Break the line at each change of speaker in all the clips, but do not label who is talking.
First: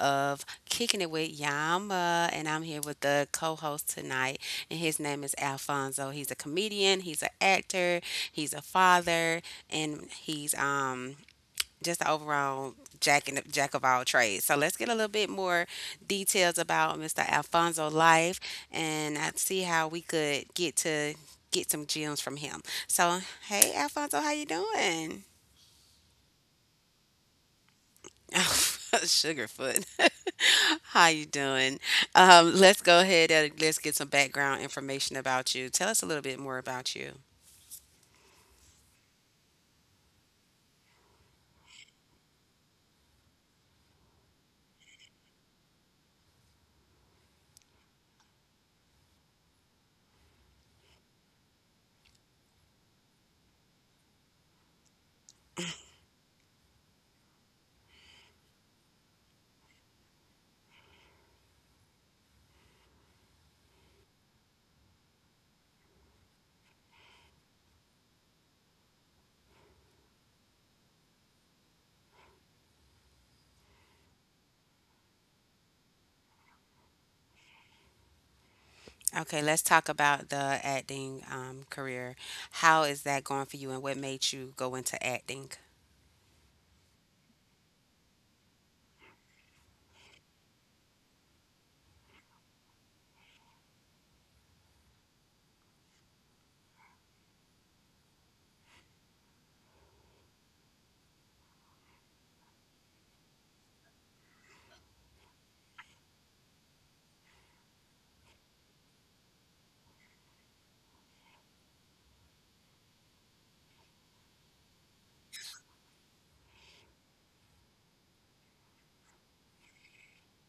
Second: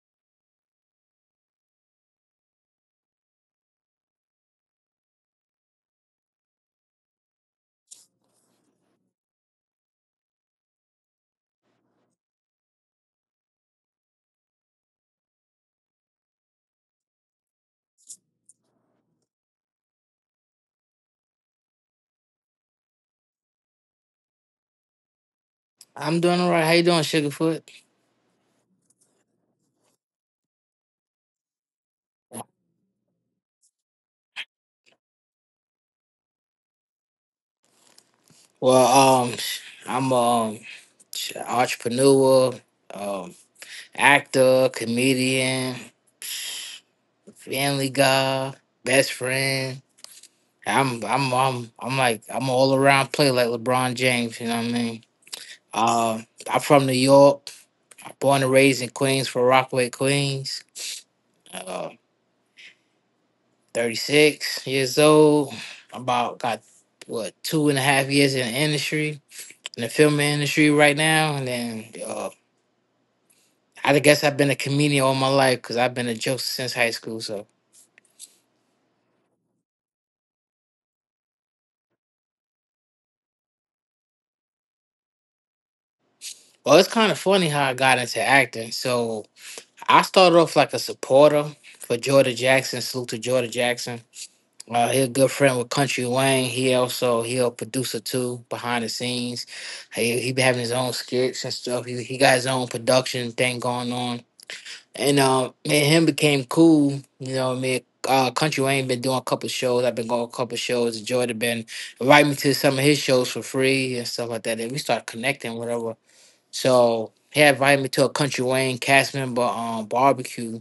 of Kicking It with Yama, and I'm here with the co-host tonight, and his name is Alfonso. He's a comedian, he's an actor, he's a father, and he's just the overall jack and jack of all trades. So let's get a little bit more details about Mr. Alfonso life, and I see how we could get to get some gems from him. So, hey, Alfonso, how you doing?
I'm doing all right. How you doing, Sugarfoot?
Sugarfoot. How you doing? Let's go ahead and let's get some background information about you. Tell us a little bit more about you.
Well, um, I'm entrepreneur, um, actor, comedian, family guy, best friend. I'm like I'm an all around player like LeBron James. You know what I mean? Uh, I'm from New York. Born and raised in Queens, for Rockaway, Queens. Uh, 36 years old. About got what 2.5 years in the industry in the film industry right now, and then I guess I've been a comedian all my life because I've been a joke since high school. So,
Okay, let's talk about the acting career. How is that going for you, and what made you go into acting?
well, it's kind of funny how I got into acting. So, I started off like a supporter for Jordan Jackson. Salute to Jordan Jackson. He's a good friend with Country Wayne. He also he a producer too behind the scenes. He been having his own skits and stuff. He got his own production thing going on. And me and him became cool. You know what I mean, Country Wayne been doing a couple shows. I've been going a couple shows. Joy have been inviting me to some of his shows for free and stuff like that. And we started connecting, whatever. So he had invited me to a Country Wayne cast member barbecue.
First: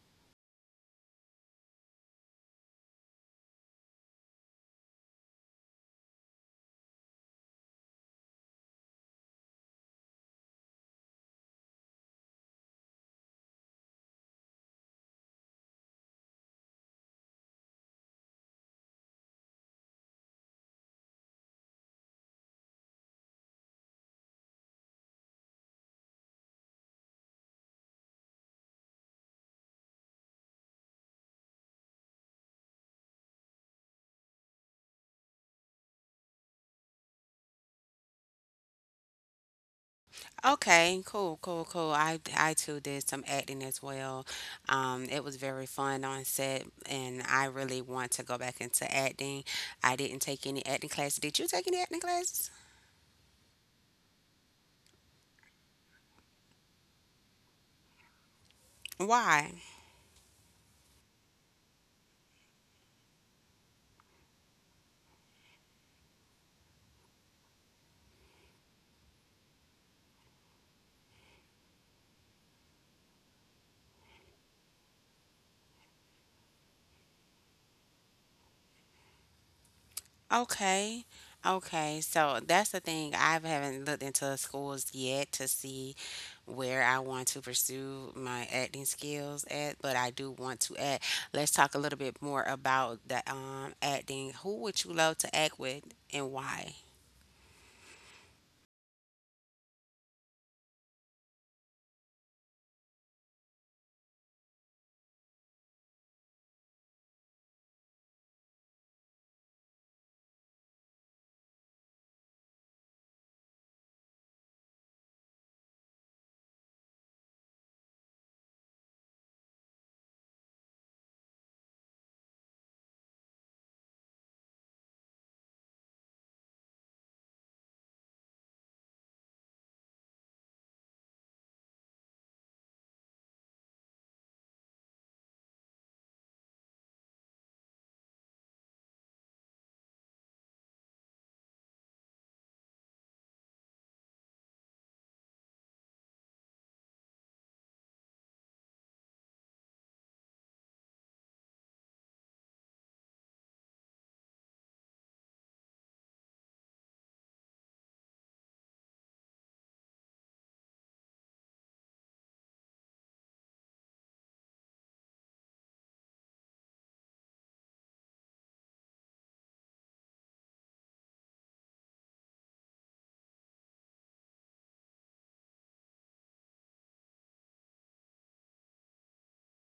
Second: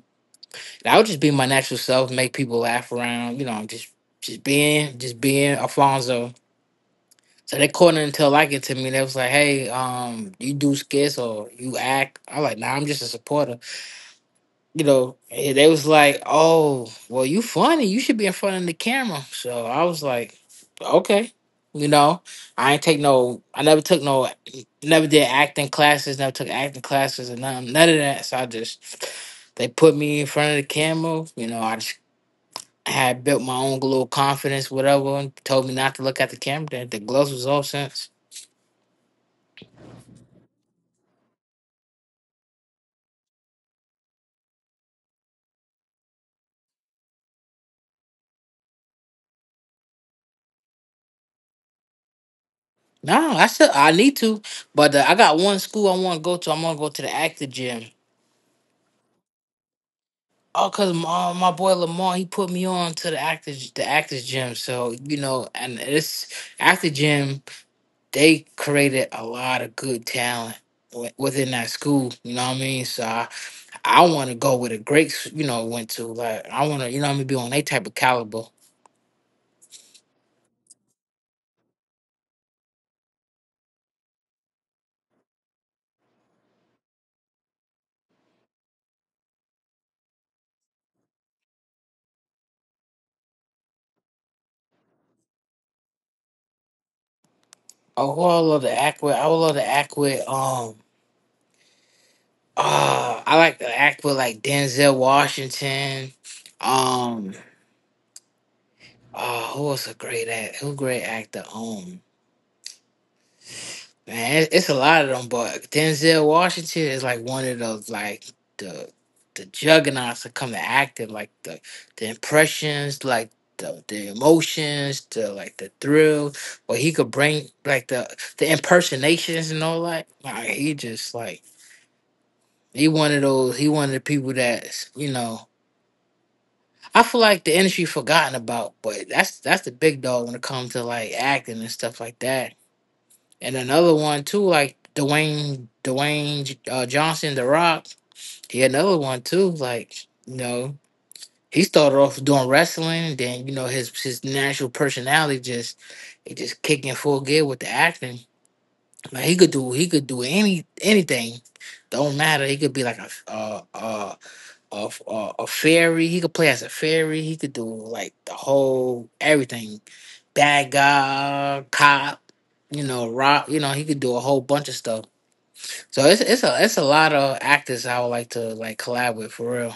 And I would just be my natural self, make people laugh around. You know, just being Alfonso. So they called it until like it to me. They was like, "Hey, you do skits or you act?" I was like, "Nah, I'm just a supporter." You know, and they was like, "Oh, well, you funny. You should be in front of the camera." So I was like, "Okay." You know, I ain't take no. I never took no. Never did acting classes. Never took acting classes and none of that. So I just they put me in front of the camera. You know, I just had built my own little confidence, whatever, and told me not to look at the camera. That the gloves was off since.
Okay, cool, cool, cool. I too did some acting as well. It was very fun on set, and I really want to go back into acting. I didn't take any acting classes. Did you take any acting classes?
No, I need to, but I got one school I want to go to. I'm gonna go to the actor gym.
Why?
Oh, cause my my boy Lamar, he put me on to the actors gym. So you know, and this actor gym, they created a lot of good talent within that school. You know what I mean? So I want to go where the greats, you know, went to. Like I want to, you know what I mean, be on that type of caliber.
Okay. Okay, so that's the thing. I haven't looked into schools yet to see where I want to pursue my acting skills at, but I do want to act. Let's talk a little bit more about the acting. Who would you love to act with and why?
Oh, who I love to act with? I would love to act with. I like to act with like Denzel Washington. Um, who was a great act? Who great actor? Man, it's a lot of them, but Denzel Washington is like one of those like the the juggernauts that come to acting, like the impressions, like the emotions, the like the thrill, or he could bring like the impersonations and all that. Like he just like he one of the people that's, you know, I feel like the industry forgotten about, but that's the big dog when it comes to like acting and stuff like that. And another one too, like Dwayne Johnson, The Rock. He had another one too. Like, you know, he started off doing wrestling, then you know his natural personality just it just kicked in full gear with the acting. Like he could do anything. Don't matter. He could be like a fairy. He could play as a fairy. He could do like the whole everything, bad guy, cop. You know, rock. You know, he could do a whole bunch of stuff. So it's a lot of actors I would like to like collab with for real.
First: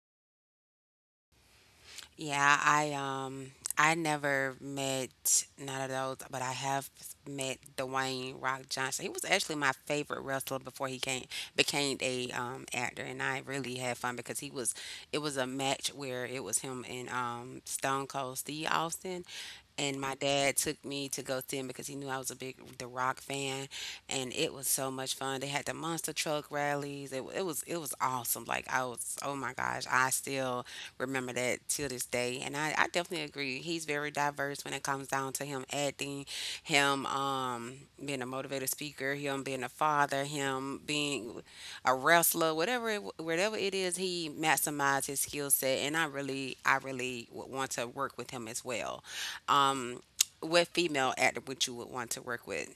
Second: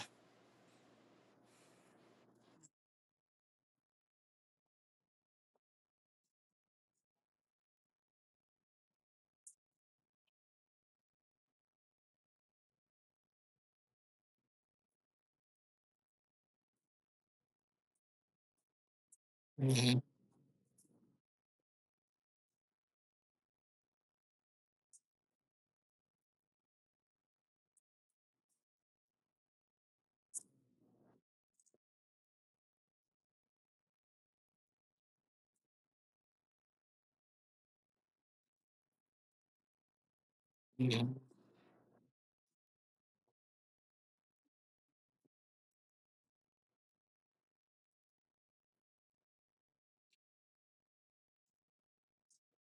Yeah, I I never met none of those, but I have met Dwayne Rock Johnson. He was actually my favorite wrestler before he came became a actor, and I really had fun because he was it was a match where it was him and Stone Cold Steve Austin,
hmm
and my dad took me to go see him because he knew I was a big The Rock fan, and it was so much fun. They had the monster truck rallies. It was it was awesome. Like I was, oh my gosh, I still remember that to this day. And I definitely agree. He's very diverse when it comes down to him acting, him being a motivated speaker, him being a father, him
hmm
being a wrestler, whatever it is, he maximized his skill set. And I really would want to work with him as well. Um, what female actor would you would want to work with?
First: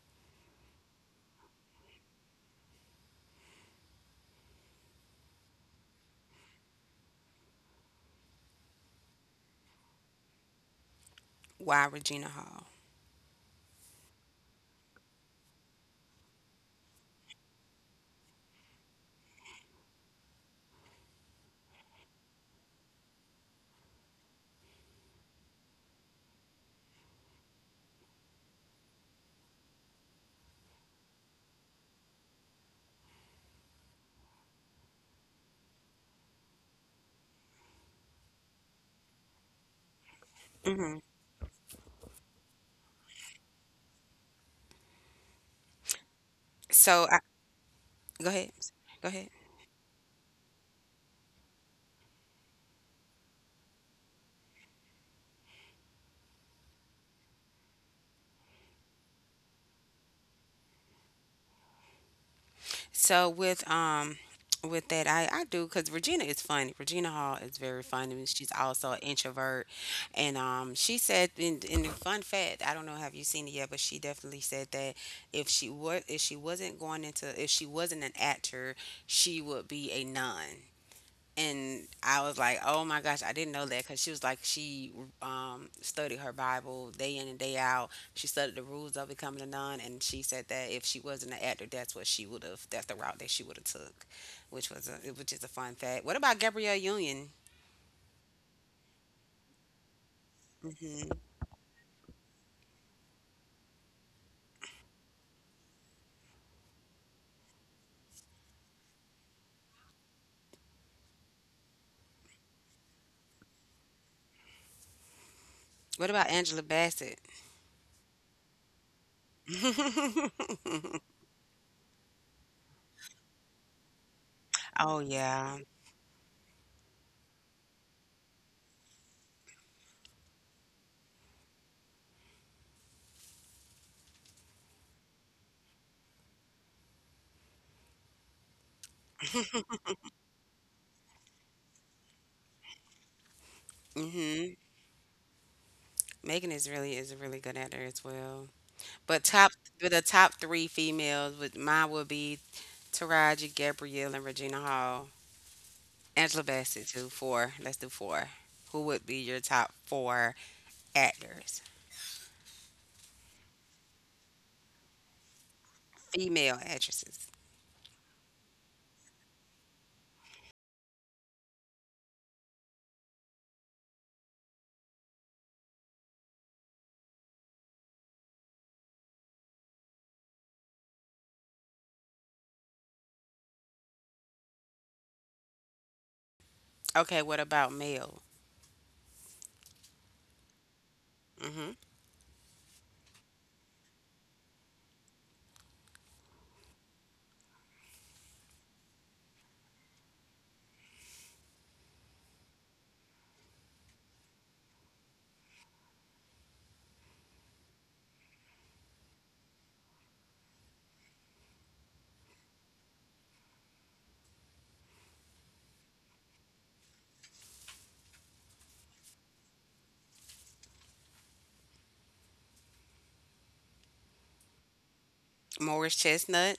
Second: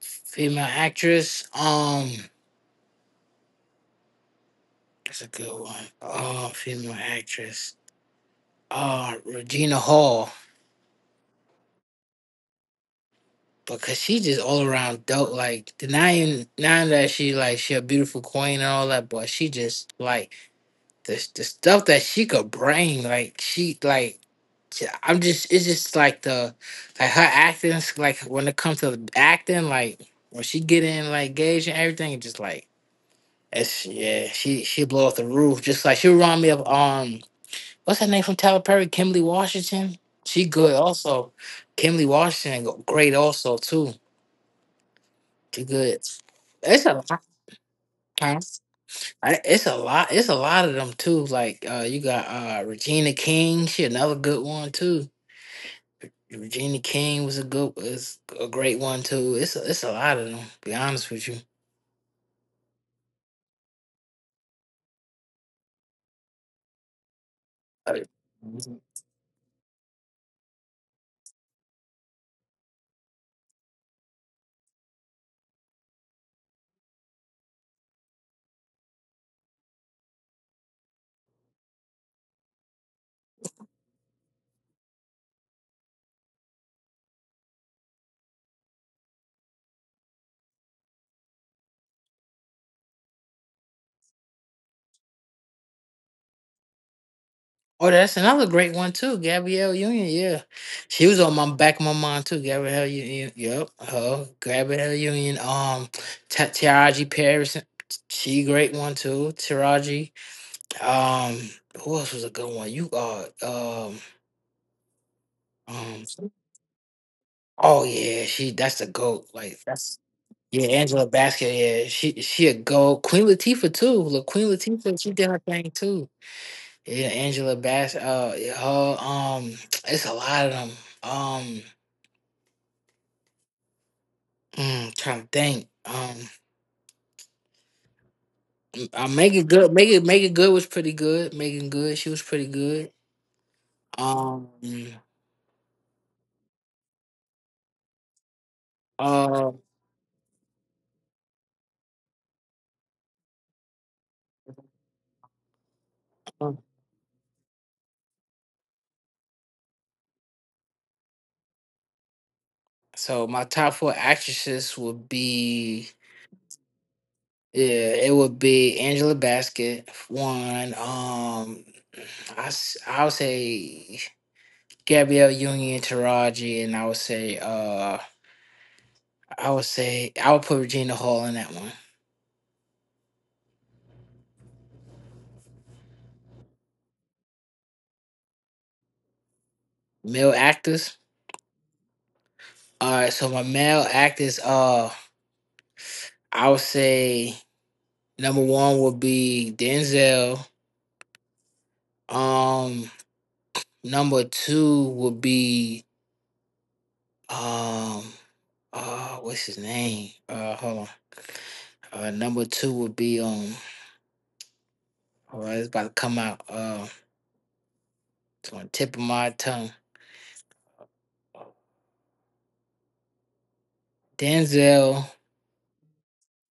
Female actress. That's a good one. Oh, female actress. Regina Hall.
Why Regina Hall?
Because she just all around dope. Like denying, even not that she like she a beautiful queen and all that, but she just like the stuff that she could bring. Like she like j- I'm just it's just like the like her acting. Like when it comes to the acting, like when she get in like gauge and everything, it just like it's, yeah, she blow off the roof. Just like she remind me of what's her name from Tyler Perry, Kimberly Washington. She good also. Kimberly Washington great also too. Too good. It's a
So I,
lot.
go
Huh?
ahead. Go ahead.
It's a lot. It's a lot of them too. Like you got Regina King. She another good one too. Regina King was a great one too. It's a lot of them, to be honest with you.
So with that I do, cuz Regina is funny. Regina Hall is very
Uh,
funny and she's also an introvert, and um, she said in the fun fact, I don't know, have you seen it yet? But she definitely said that if she wasn't going into if she wasn't an actor, she would be a nun. And I was like, "Oh my gosh, I didn't know that." Because she was like, she studied her Bible day in and day out. She studied the rules of becoming a nun, and she said that if she wasn't an actor, that's what she would have. That's the route that she would have took, which is a fun fact. What about Gabrielle Union?
Oh, that's another great one too. Gabrielle Union. Yeah, she was on my back of my mind too. Gabrielle Union. Yep. Her Gabrielle Union. Taraji Paris. She great one too. Taraji. Um, who else was a good one? You um
What about Angela Bassett?
Oh yeah, she that's the goat. Like that's, yeah, Angela Basket, yeah. She a goat. Queen Latifah too. Look, Queen
Oh
Latifah, she did her
yeah.
thing too. Yeah, Angela Bass her it's a lot of them. Um trying to think. Make it good was pretty good. Megan good, she was pretty good. Um
Mhm. Megan is a really good actor as well. But top
uh
but the top three females with mine would be Taraji, Gabrielle, and Regina Hall. Angela Bassett too. Four. Let's do four. Who would be your top four actors?
so my top four actresses would be,
Female actresses.
yeah, it would be Angela Bassett. One. I would say Gabrielle Union, Taraji, and I would put Regina Hall in that one.
Okay, what about male?
Male actors.
Hmm.
All right, so my male actors. I would say number one would be Denzel. Um, Number two would be um what's his name? Hold on. Number two would be Oh, it's about to come out. It's on the tip of my tongue. Denzel.
Morris Chestnut.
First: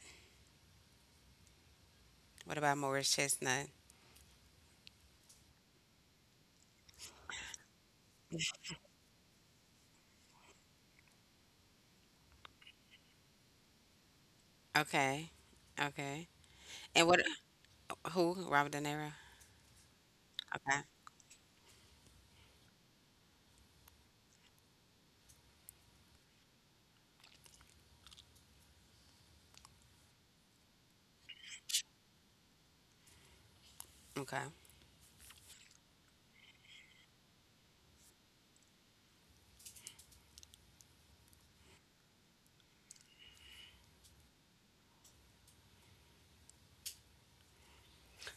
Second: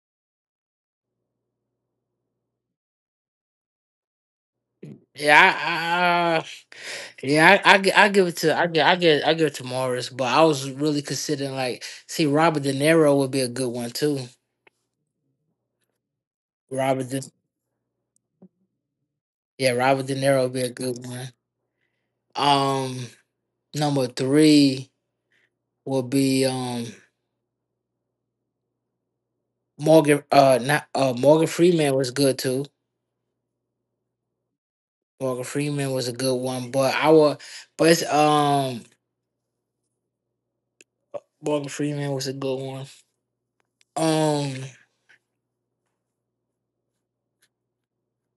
What about Morris Chestnut?
Yeah, I give it to, I give it to Morris, but I was really considering like see Robert De Niro would be a good one too.
Okay. Okay. And
Robert, De,
what, who? Robert De Niro.
yeah, Robert De Niro would be a
Okay.
good one. Um, Number three would be Morgan, not, Morgan Freeman was good too.
Okay.
Morgan Freeman was a good one, but I would but it's, Morgan Freeman was a good one. Um,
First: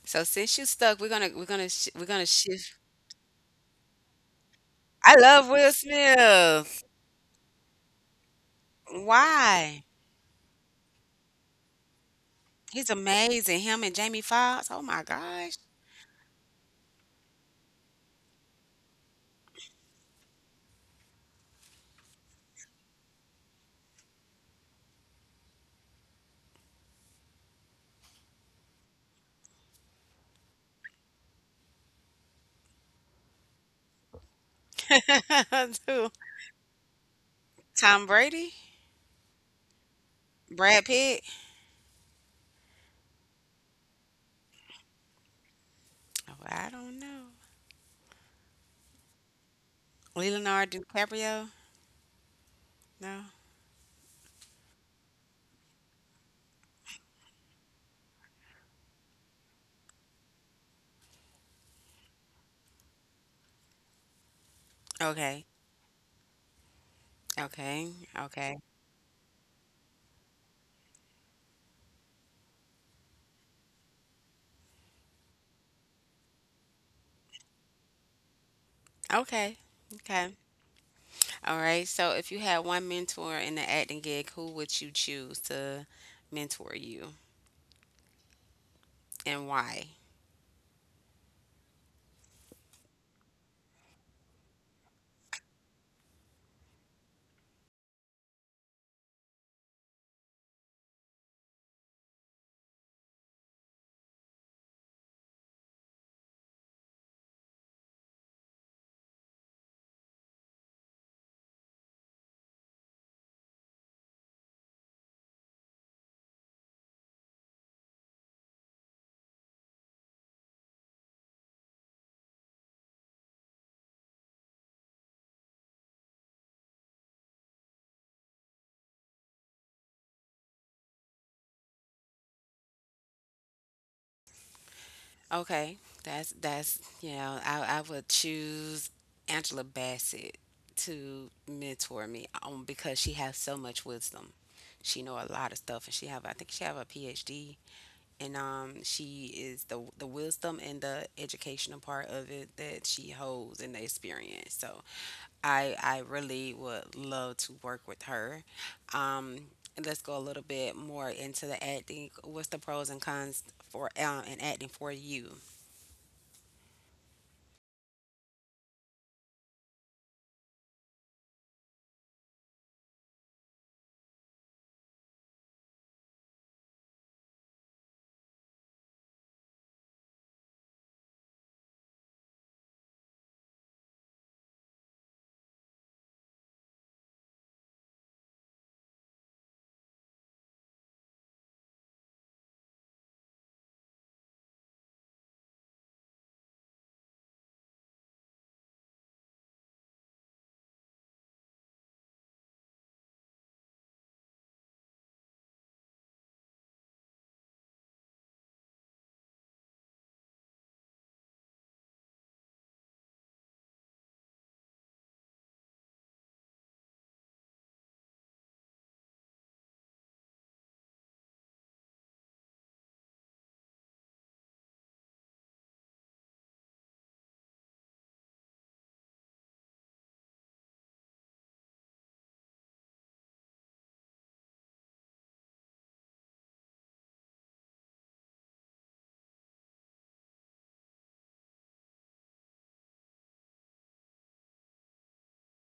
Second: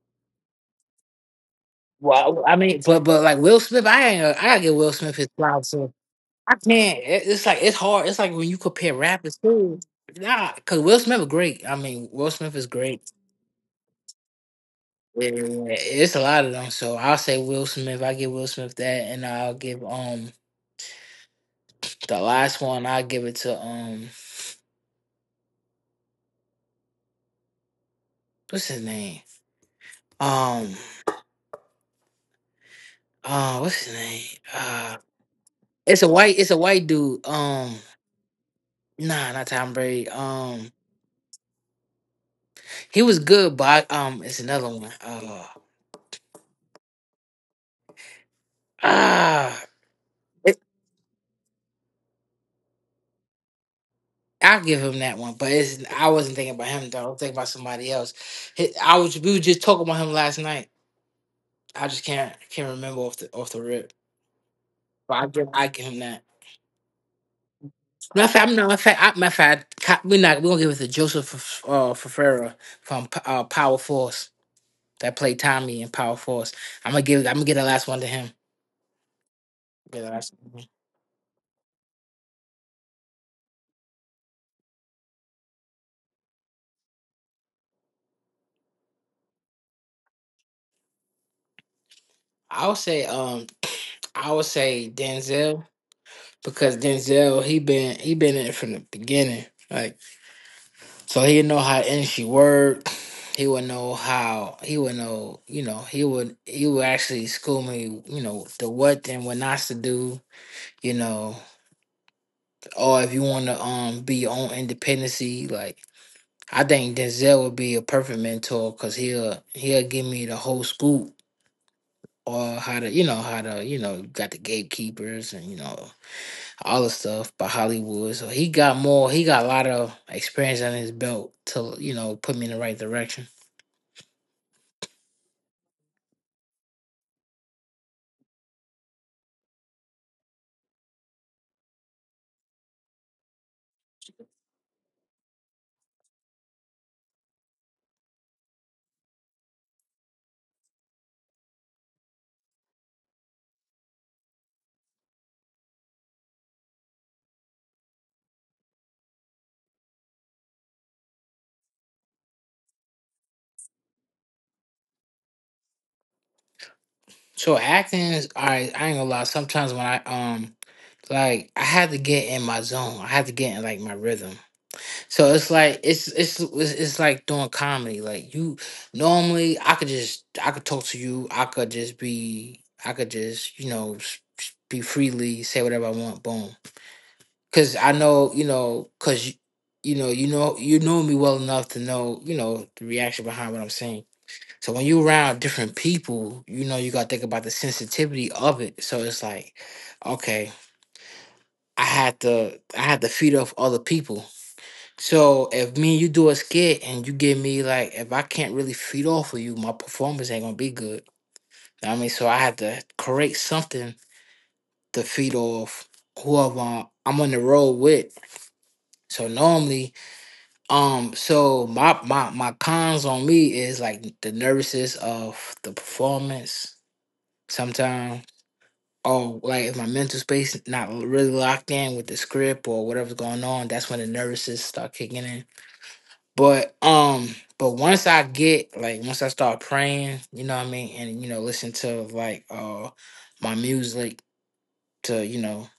So since you stuck, we're gonna
well, I
shift.
mean, but like Will Smith, I ain't. I gotta give Will Smith
I
his
love
flowers.
Will
So I
Smith.
can't. It's like it's hard. It's like when you compare rappers too.
Why?
Nah, cause Will Smith is great. I mean, Will Smith is
He's
great.
amazing. Him and Jamie Foxx. Oh my
Yeah,
gosh.
it's a lot of them. So I'll say Will Smith. I give Will Smith that, and I'll give the last one. I'll give it to what's his name? Um, what's his name? Uh, it's a
Dude.
white. It's a white dude.
Tom Brady,
Nah, not Tom Brady.
Brad Pitt.
He was good, but it's another one.
Oh, I don't know.
Ah, it,
Leonardo DiCaprio? No.
I'll give him that one. But I wasn't thinking about him though. I was thinking about somebody else. He- I was We were just talking about him last night. I just can't remember off the rip. But I
Okay.
give I give him that.
Okay.
Matter of fact,
Okay.
I'm not. Matter of fact, I, matter of fact, co- we're not. We're gonna give it to Joseph, Ferreira from, Power Force, that played Tommy in Power Force. I'm gonna give. I'm gonna get the last one to him.
Okay.
Get the
Okay.
last one to him.
All right. So if you had one mentor in the acting gig, who would you choose to mentor you and why?
I would say. I would say Denzel. Because Denzel he been in it from the beginning. Like so he know how industry work. He would know, you know, he would actually school me, you know, the what and what not to do, you know, or if you wanna be your own independency, like I think Denzel would be a perfect mentor because he'll give me the whole scoop or how to, you know, how to, you know, got the gatekeepers and, you know, all the stuff by Hollywood. So he got a lot of experience on his belt to, you know, put me in the right direction.
Okay. That's I would choose Angela Bassett to mentor me because she has so much wisdom. She know a lot of stuff and she have I think she have a PhD and she is the wisdom and the educational part of it that she holds and the experience. So I really would love to work with her. Um, and let's go a little bit more into the acting. What's the pros and cons for and acting for you?
So acting is, I ain't gonna lie, sometimes when I had to get in my zone. I had to get in like my rhythm. So it's like it's like doing comedy. Like you normally I could talk to you. I could just, you know, be freely, say whatever I want, boom. Because I know, you know, because you know me well enough to know, you know, the reaction behind what I'm saying. So when you around different people, you know, you gotta think about the sensitivity of it. So it's like, okay, I had to feed off other people. So if me and you do a skit and you give me like if I can't really feed off of you, my performance ain't gonna be good. I mean, so I had to create something to feed off whoever I'm on the road with. So normally so my cons on me is like the nervousness of the performance sometimes. Or like if my mental space not really locked in with the script or whatever's going on, that's when the nervousness start kicking in. But once I get like once I start praying, you know what I mean, and you know listen to like my music to, you know,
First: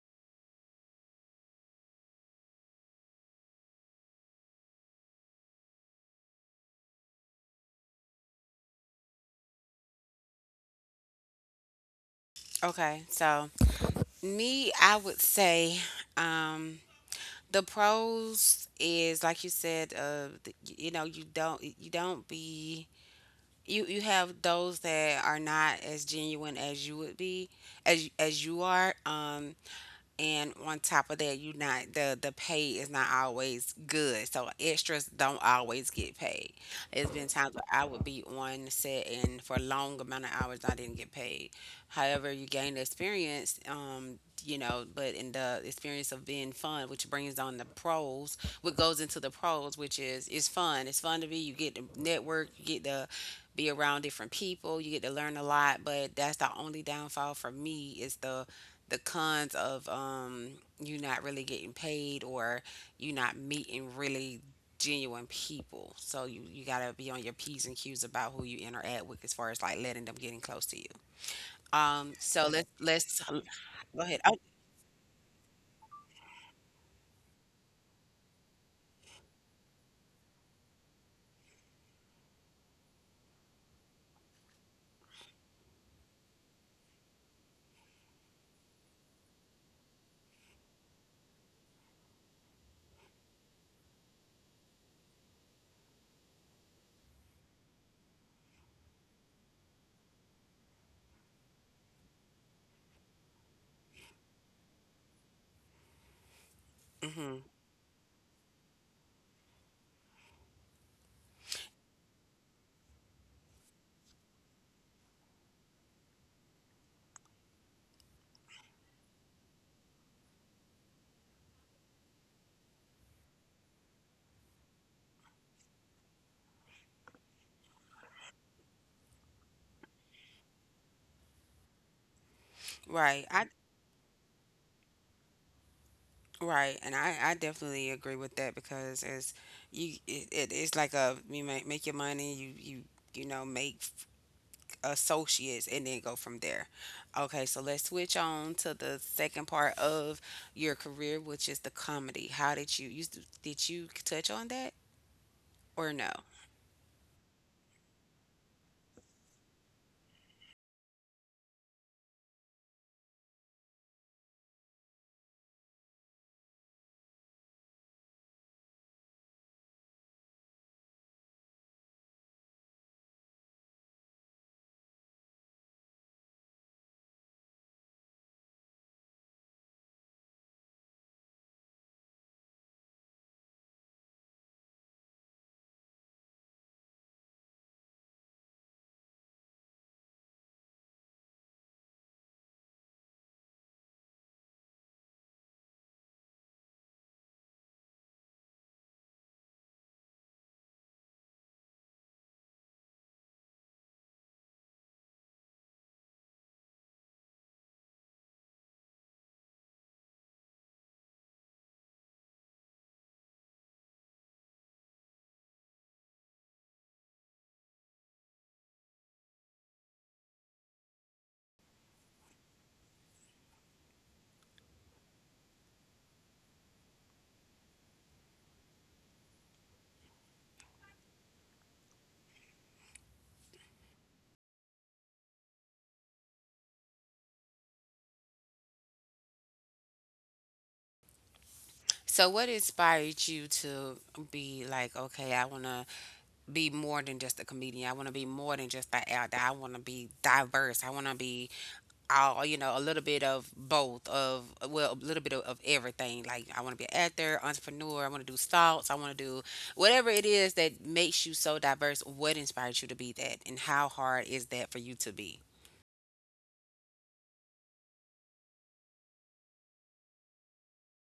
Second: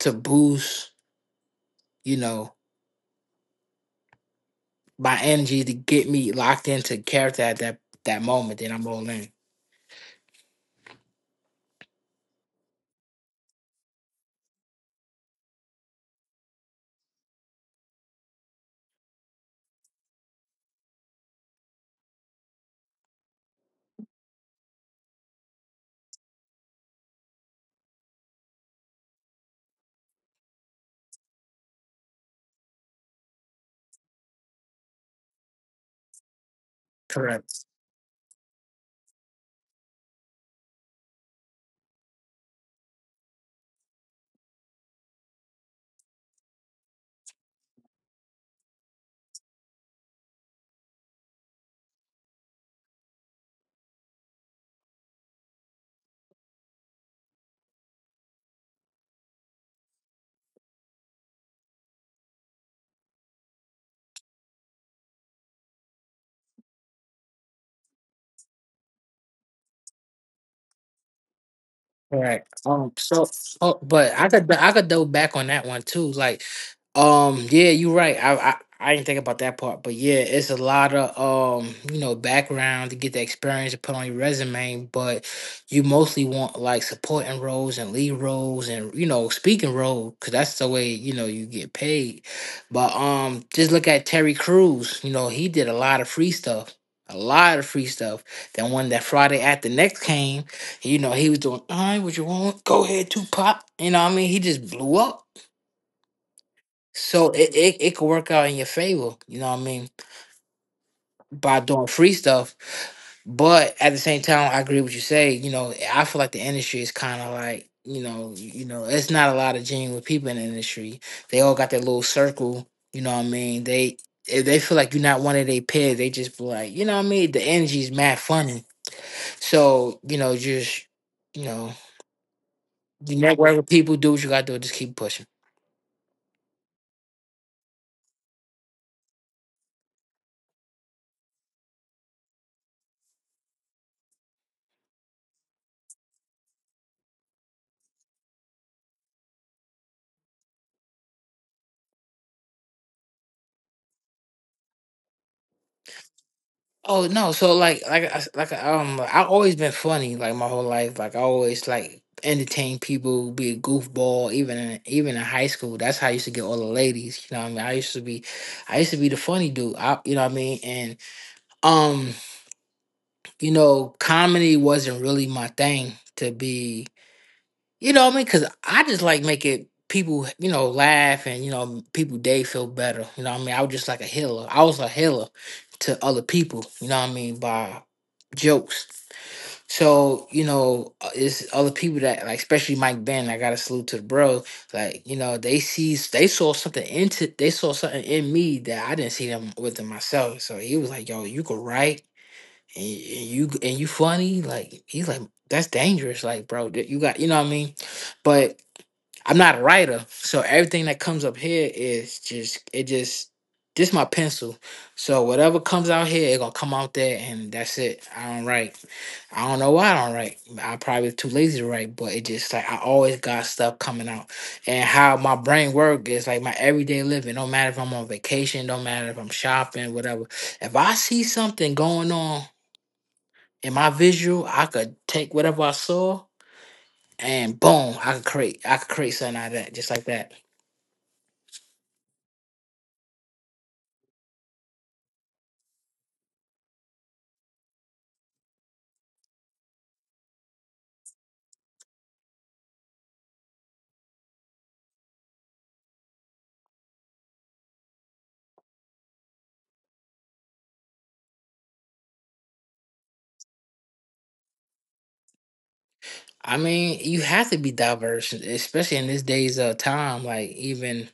to boost, you know, my energy to get me locked into character at that moment, then I'm all in.
Okay, so me, I would say um the pros is like you said, you know, you don't be, you have those that are not as genuine as you would be as you are. And on top of that, you not, the the pay is not always good, so extras don't always get paid. It's been times where
Correct.
I would be on set and for a long amount of hours I didn't get paid. However, you gain the experience, um, you know, but in the experience of being fun, which brings on the pros, what goes into the pros, which is it's fun. It's fun to be, you get to network, you get to be around different people, you get to learn a lot. But that's the only downfall for me, is the cons of you not really getting paid or you not meeting really genuine people. So you gotta be on your P's and Q's about who you interact with as far as like letting them getting close to you.
Correct.
So let's
So,
go
oh, but
ahead.
I
Oh,
could I could go back on that one too. Like Yeah, you're right. I didn't think about that part, but yeah, it's a lot of you know, background to get the experience to put on your resume, but you mostly want like supporting roles and lead roles and, you know, speaking role because that's the way you know you get paid. But just look at Terry Crews. You know, he did a lot of free stuff. A lot of free stuff. Then when that Friday After Next came, you know, he was doing, all right, what you want? Go ahead, Tupac. You know what I mean? He just blew up. So
hmm.
it could work out in your favor, you know what I mean, by doing free stuff. But at the same time, I agree with what you say. You know, I feel like the industry is kind of like, you know, you know, it's not a lot of genuine people in the industry. They all got their little circle, you know what I mean? They, if they feel like you're not one of their peers, they just be like, you know what I mean? The energy's mad funny. So, you know, just, you know, you
Right. I
network with people, do what you gotta do, just keep pushing.
right, and I definitely agree with that because as you it, it's like a, you make make your money, you know make associates and then go from there. Okay, so let's switch on to the second part of your career, which is the comedy. How did you did you touch on that or no?
Oh no, so like I always been funny like my whole life. Like I always like entertain people, be a goofball, even in high school. That's how I used to get all the ladies. You know what I mean? I used to be, I used to be the funny dude. I, you know what I mean? And um, you know, comedy wasn't really my thing to be, you know what I mean? Because I just like making people, you know, laugh and, you know, people day feel better. You know what I mean? I was just like a healer. I was a healer to other people, you know what I mean, by jokes. So, you know, it's other people that, like, especially Mike Ben, I got to salute to the bro. Like, you know, they saw something they saw something in me that I didn't see them within myself. So he was like, yo, you could write and you funny. Like, he's like, that's dangerous. Like, bro, you got, you know what I mean? But I'm not a writer, so everything that comes up here is just this my pencil. So whatever comes out here, it gonna come out there, and that's it. I don't write. I don't know why I don't write. I probably too lazy to write, but it just like I always got stuff coming out, and how my brain work is like my everyday living. Don't matter if I'm on vacation, don't matter if I'm shopping, whatever. If I see something going on in my visual, I could take whatever I saw and boom, I could create. I could create something out of that, just like that.
So what inspired you to be like, okay, I want to be more than just a comedian. I want to be more than just an actor. I want to be diverse. I want to be all, you know, a little bit of both of well, a little bit of everything. Like, I want to be an actor, entrepreneur, I want to do stocks, I want to do whatever it is that makes you so diverse. What inspired you to be that, and how hard is that for you to be?
I mean, you have to be diverse, especially in this day's time. Like even,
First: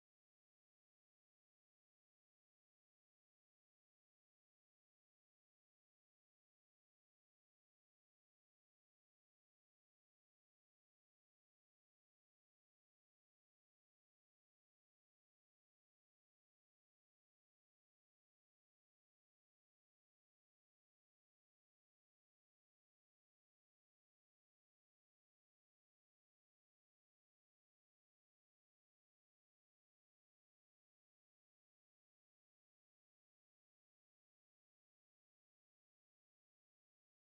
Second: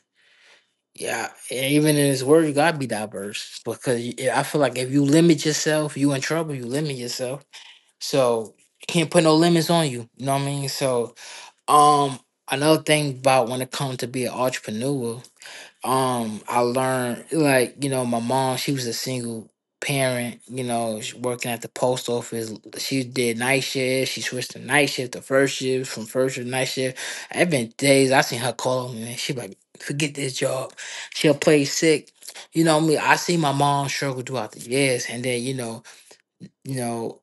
yeah, even in this world, you gotta be diverse because I feel like if you limit yourself, you in trouble. You limit yourself, so can't put no limits on you. You know what I mean? So, um, another thing about when it comes to be an entrepreneur, I learned, like, you know, my mom, she was a single parent. You know, she working at the post office. She did night shift. She switched to night shift to first shift from first shift to night shift I've been days I seen her call me and she like, forget this job, she'll play sick. You know me, I see my mom struggle throughout the years. And then, you know, you know,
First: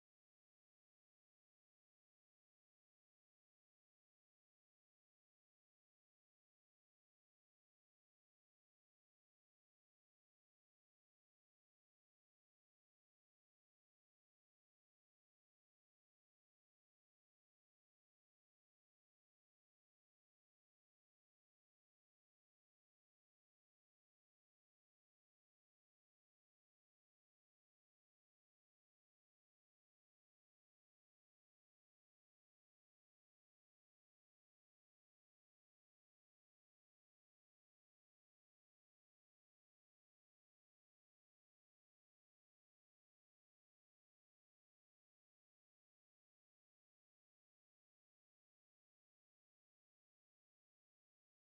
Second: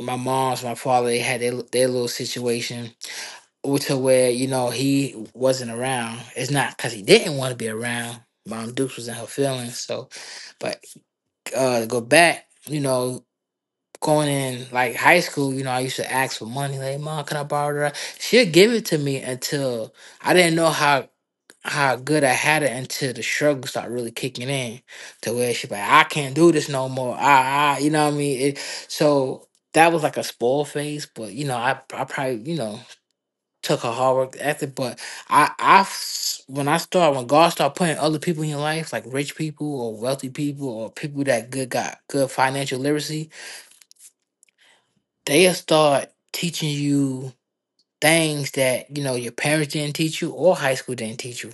my mom's my father, they had their little situation to where, you know, he wasn't around. It's not because he didn't want to be around. Mom Dukes was in her feelings. So, but to go back, you know, going in like high school, you know, I used to ask for money. Like, mom, can I borrow that? She'd give it to me until I didn't know how good I had it until the struggle started really kicking in, to where she like, I can't do this no more. I, you know what I mean? It, so that was like a spoil phase, but you know, I probably, you know, took her hard work ethic. But when I start when God start putting other people in your life, like rich people or wealthy people or people that good got good financial literacy, they'll start teaching you things that, you know, your parents didn't teach you or high school didn't teach you.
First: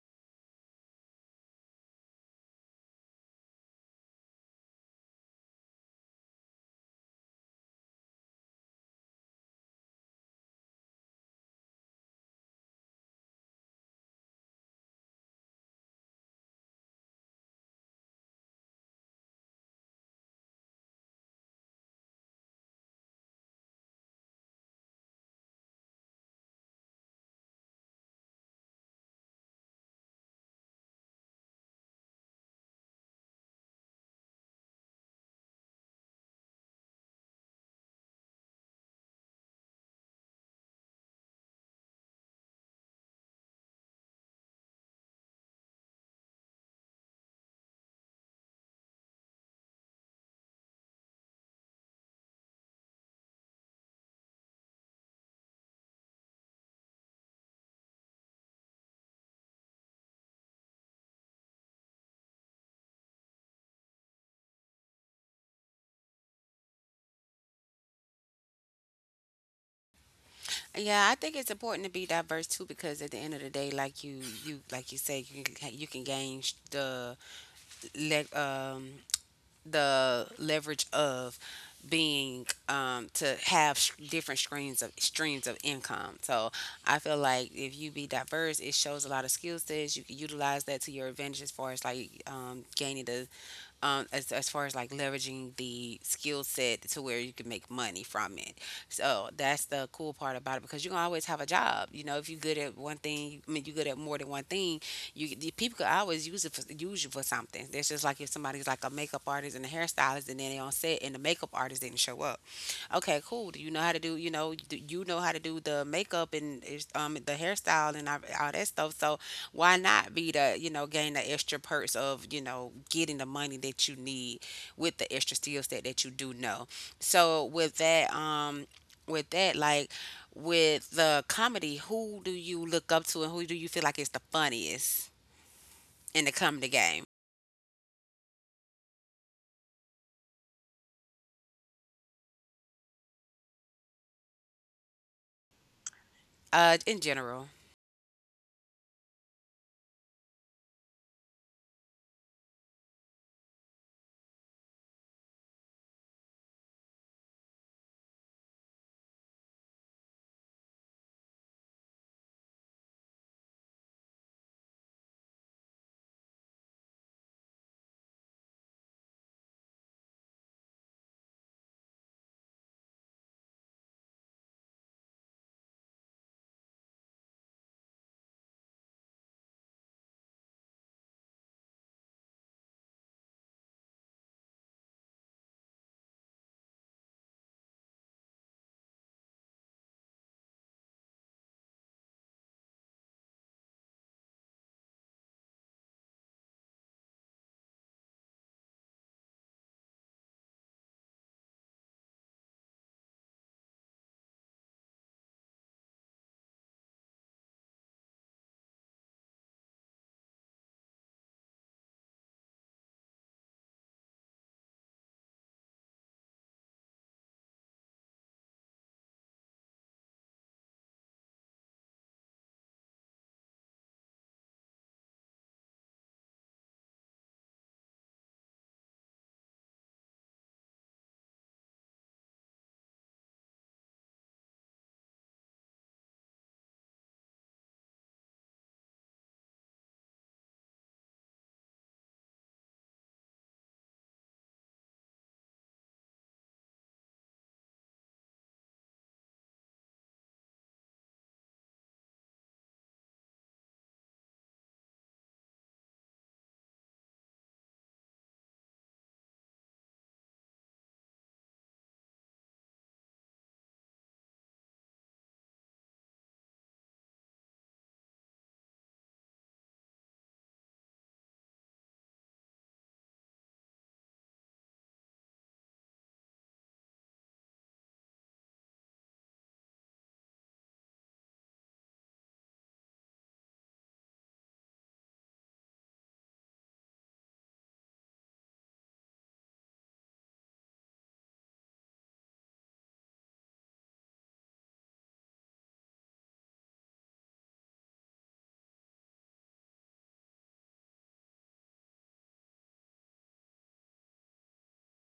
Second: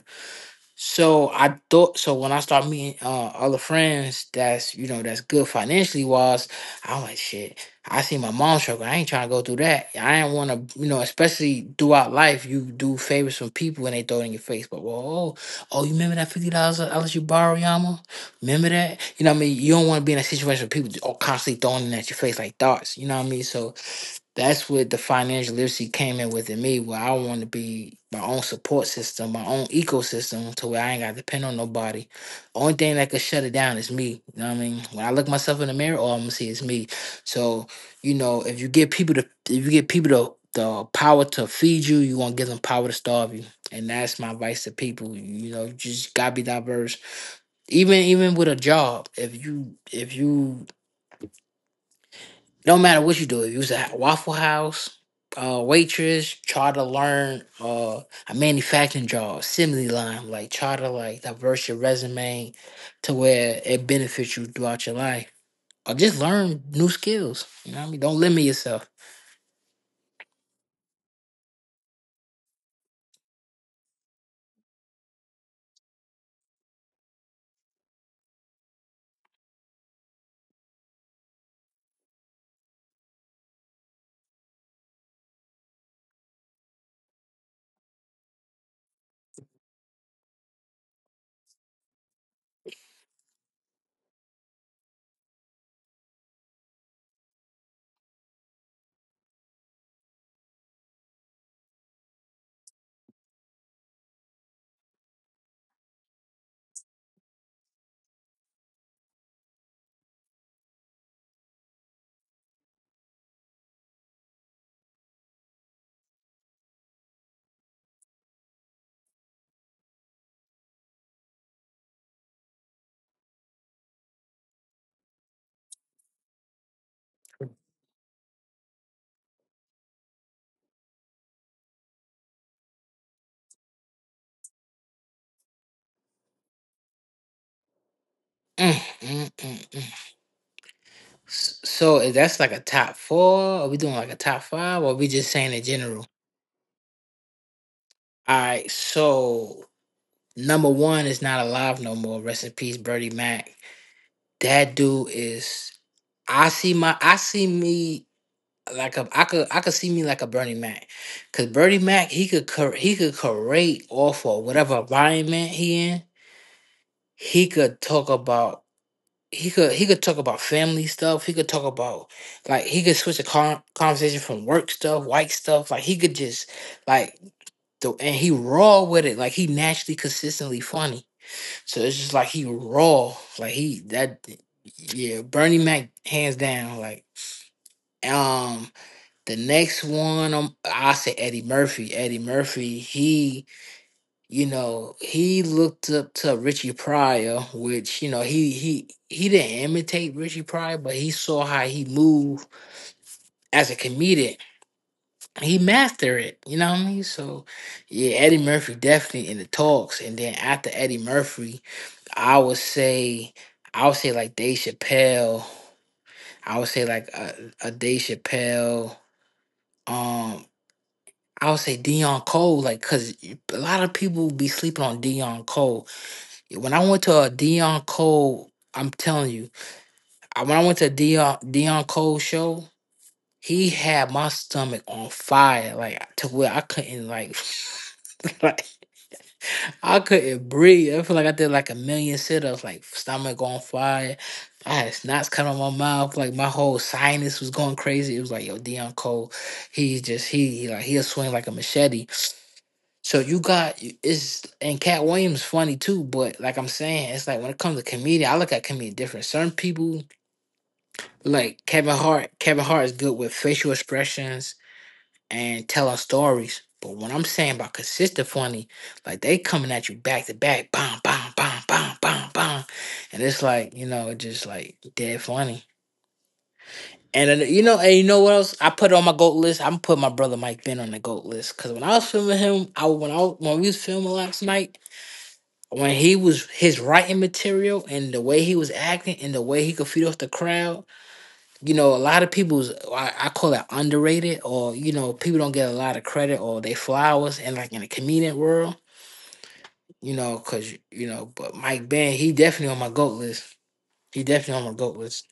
So I thought so when I start meeting other friends that's, you know, that's good financially wise, I'm like, shit. I see my mom struggle. I ain't trying to go through that. I ain't want to, you know, especially throughout life, you do favors from people and they throw it in your face. But, well, oh, oh, you remember that $50 I let you borrow, Yama? Remember that? You know what I mean? You don't want to be in a situation where people are constantly throwing it at your face like darts. You know what I mean? So that's what the financial literacy came in with in me, where I want to be my own support system, my own ecosystem, to where I ain't got to depend on nobody. Only thing that could shut it down is me. You know what I mean? When I look myself in the mirror, all I'm gonna see is me. So, you know, if you give people to if you give people to the power to feed you, you gonna give them power to starve you. And that's my advice to people. You know, you just gotta be diverse, even with a job. If you, if you, no matter what you do, if you was at Waffle House, waitress, try to learn a manufacturing job, assembly line, like try to like diverse your resume to where it benefits you throughout your life. Or just learn new skills. You know what I mean? Don't limit yourself.
Yeah, I think it's important to be diverse too because at the end of the day, like you like you said, you can gain sh- the le- um, the leverage of being to have s- different streams of income. So I feel like if you be diverse, it shows a lot of skill sets. You can utilize that to your advantage as far as like gaining the as far as like leveraging the skill set to where you can make money from it. So that's the cool part about it, because you can always have a job. You know, if you're good at one thing, I mean, you're good at more than one thing, you, the people could always use it for, use you for something. That's just like if somebody's like a makeup artist and a hairstylist, and then they on set and the makeup artist didn't show up. Okay, cool. Do you know how to do you know how to do the makeup and the hairstyle and all that stuff? So why not be the, you know, gain the extra perks of you know getting the money that you need with the extra skill set that you do know? So with that with that, like, with the comedy, who do you look up to, and who do you feel like is the funniest in the comedy game?
Mm, mm, mm, mm. So if that's like a top four, are we doing like a top five, or are we just saying in general?
Uh, in general.
All right, so number one is not alive no more. Rest in peace, Bertie Mac. That dude is. I see me like a, I could see me like a Bernie Mac, cause Bernie Mac, he could he could create off of whatever environment he in. He could talk about, he could talk about family stuff. He could talk about, like, he could switch a conversation from work stuff, white stuff. Like he could just like the and he raw with it. Like he naturally consistently funny. So it's just like he raw. Like he that, yeah, Bernie Mac, hands down, like. um. The next one, I say Eddie Murphy. Eddie Murphy, he, you know, he looked up to Richie Pryor, which, you know, he didn't imitate Richie Pryor, but he saw how he moved as a comedian. He mastered it. You know what I mean? So, yeah, Eddie Murphy definitely in the talks. And then after Eddie Murphy, I would say, I would say like Dave Chappelle. I would say like a Dave Chappelle. Um, I would say Dion Cole, like, cause a lot of people be sleeping on Dion Cole. Yeah, when I went to a Dion Cole, I'm telling you, when I went to a Dion Cole show, he had my stomach on fire, like to where I couldn't like, like I couldn't breathe. I feel like I did like a million sit ups, like stomach on fire. I had snots coming out my mouth, like my whole sinus was going crazy. It was like, yo, Dion Cole, he like he'll swing like a machete. So you got it's and Cat Williams funny too, but like I'm saying, it's like when it comes to comedian, I look at comedian different. Certain people like Kevin Hart. Kevin Hart is good with facial expressions and telling stories. But when I'm saying about consistent funny, like they coming at you back to back, bam, bam, bam, bam, bam, bam, and it's like you know, it's just like dead funny. And then, you know, and you know what else? I put it on my goat list. I'm put my brother Mike Ben on the goat list because when I was filming him, I when we was filming last night. When he was his writing material and the way he was acting and the way he could feed off the crowd, you know, a lot of people's I call it underrated or you know people don't get a lot of credit or they flowers and like in the comedian world, you know, because you know, but Mike Ben he definitely on my goat list. He definitely on my goat list.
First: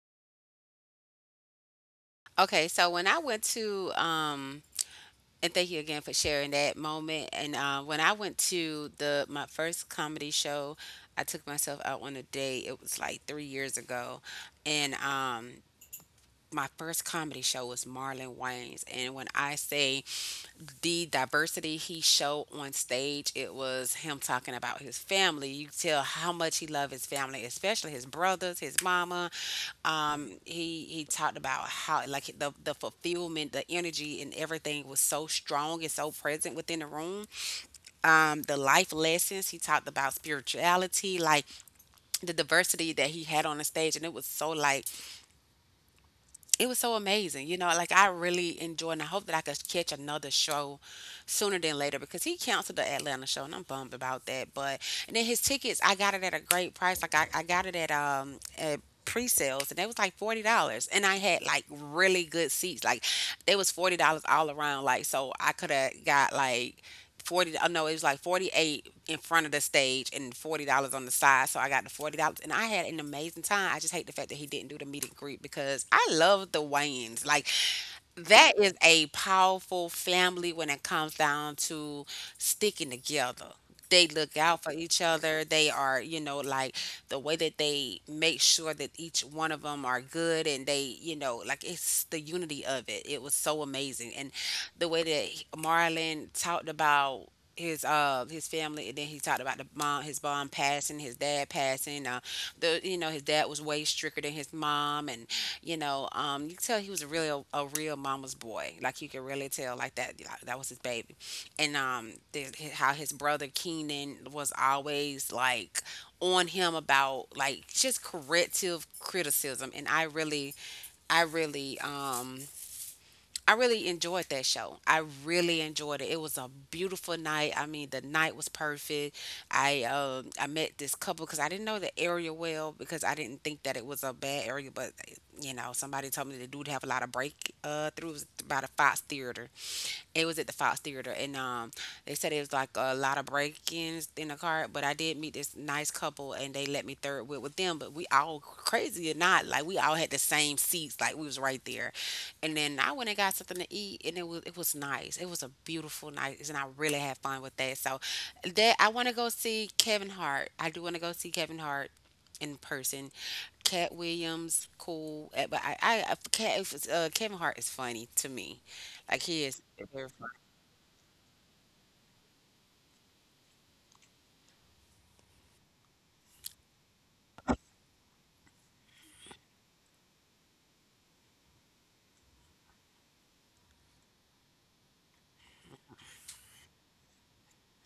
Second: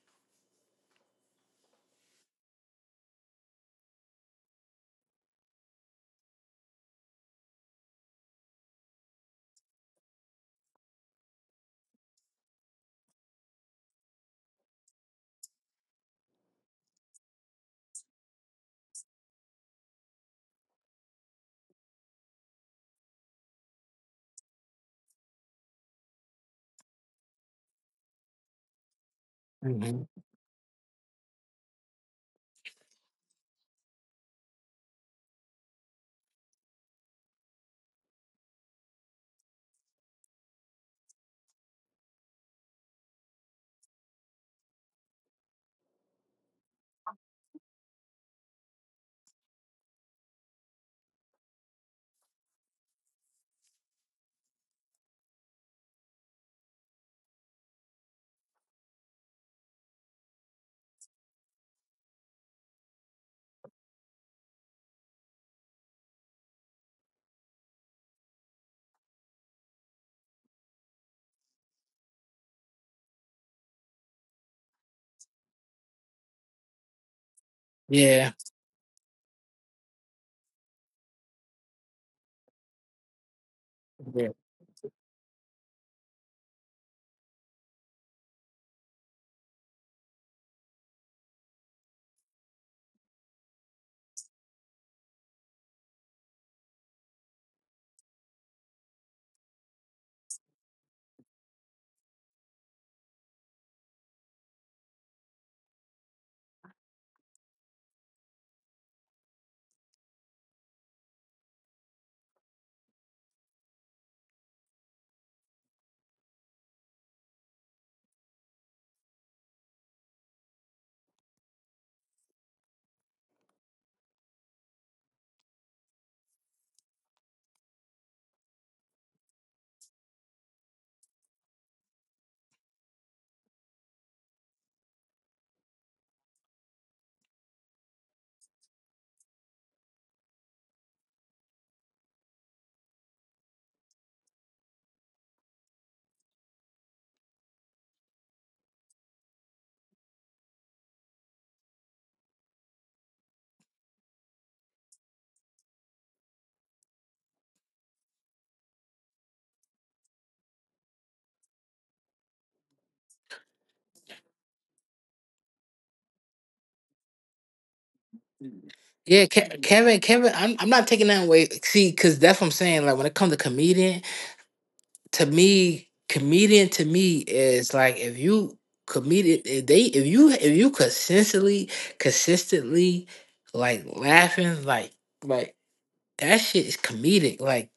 Okay, so when I went to um, and thank you again for sharing that moment. And when I went to the my first comedy show, I took myself out on a date. It was like 3 years ago, and my first comedy show was Marlon Wayne's. And when I say the diversity he showed on stage, it was him talking about his family. You could tell how much he loved his family, especially his brothers, his mama.
Hmm.
Um, he talked about how, like, the fulfillment, the energy and everything was so strong and so present within the room. Um, the life lessons, he talked about spirituality, like the diversity that he had on the stage, and it was so like, it was so amazing. You know, like, I really enjoyed, and I hope that I could catch another show sooner than later, because he canceled the Atlanta show and I'm bummed about that. But and then his tickets, I got it at a great price. I got it at pre-sales and they was like $40, and I had like really good seats. Like they was $40 all around, like so I could have got like 40. Oh no, it was like 48 in front of the stage and $40 on the side. So I got the $40, and I had an amazing time. I just hate the fact that he didn't do the meet and greet because I love the Wayans. Like
Yeah,
that is a powerful family when it comes down to sticking together. They look
yeah,
out for each other. They are, you know, like the way that they make sure that each one of them are good, and they, you know, like it's the unity of it. It was so amazing. And the way that Marlon talked about his family, and then he talked about the mom, his mom passing, his dad passing. The you know his dad was way stricter than his mom, and you could tell he was a real mama's boy. Like you could really tell, like that, like that was his baby, and the, how his brother Keenan was always like on him about like just corrective criticism, and I really um I really enjoyed that show. I really enjoyed it. It was a beautiful night. I mean, the night was perfect. I met this couple because I didn't know the area well because I didn't think that it was a bad area, but you know somebody told me they do have a lot of break throughs about a Fox Theater. It was at the Fox Theater, and they said it was like a lot of break-ins in the car. But I did meet this nice couple, and they let me third wheel with them. But we all crazy or not, like we all had the same seats, like we was right there. And then I went and got something to eat, and it was nice. It was a beautiful night, and I really had fun with that. So that I want to go see Kevin Hart. I do want to go see Kevin Hart in person. Cat Williams, cool, eh, but Kevin Hart is funny to me. Like
yeah.
he is.
Kevin,
Very funny.
Kevin, I'm not taking that away. See, because that's what I'm saying. Like when it comes to comedian. To me, comedian to me is like if you comedian if you consistently consistently like laughing like that shit is comedic, like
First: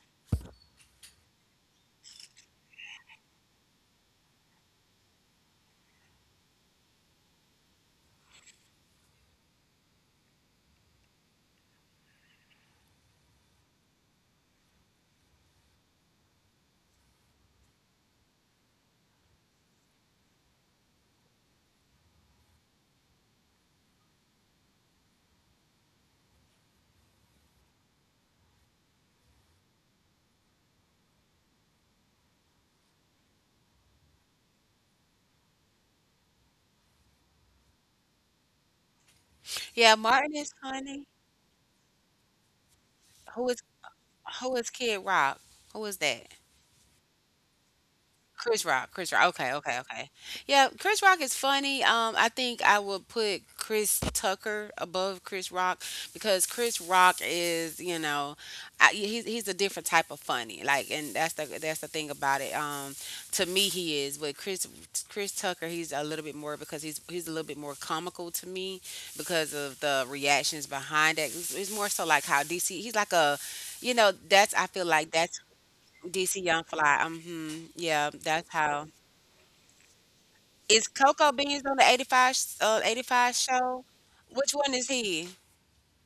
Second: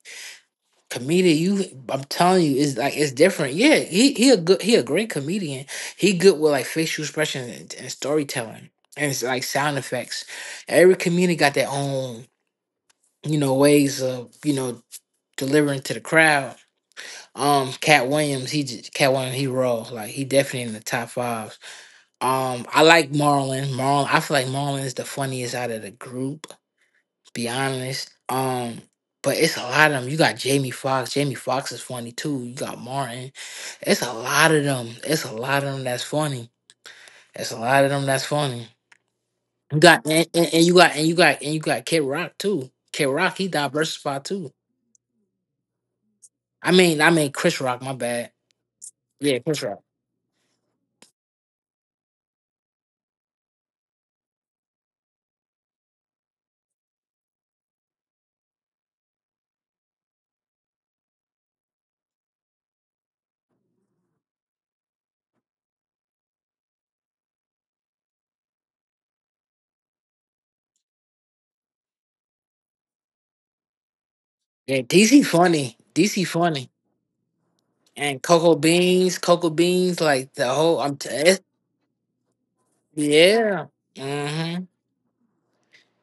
comedian you I'm telling you is like it's different. Yeah, he a great comedian. He good with like facial expressions and, storytelling and it's like sound effects. Every comedian got their own you know ways of you know delivering to the crowd. Cat Williams, he just Cat Williams, he raw. Like he definitely in the top five. I like Marlon. Marlon, I feel like Marlon is the funniest out of the group. Be honest. But it's a lot of them. You got Jamie Foxx. Jamie Foxx is funny too. You got Martin. It's a lot of them. It's a lot of them that's funny. It's a lot of them that's funny. You
Yeah,
got
Martin is
and you got
funny.
and you got and you got Kid Rock too. Kid Rock, he
Who is
diversified too.
who is Kid Rock? Who is that?
I mean Chris Rock. My bad.
Chris Rock, Chris Rock.
Yeah,
Okay,
Chris Rock.
okay, okay. Yeah, Chris Rock is funny. I think I would put Chris Tucker above Chris Rock because Chris Rock is, you know, he's a different type of funny. Like, and that's the thing about it. To me, he is, but Chris Tucker, he's a little bit more because he's a little bit more comical to me because of the reactions behind it. It's more so like how DC. He's like a, you know, that's I
Yeah,
feel like
DC
that's
funny. DC
DC Young
funny.
Fly. Mm-hmm. Yeah,
And
that's how.
cocoa beans, like the whole.
Is Coco Beans on the 85, 85
Yeah.
show? Which
Mm-hmm.
one is he?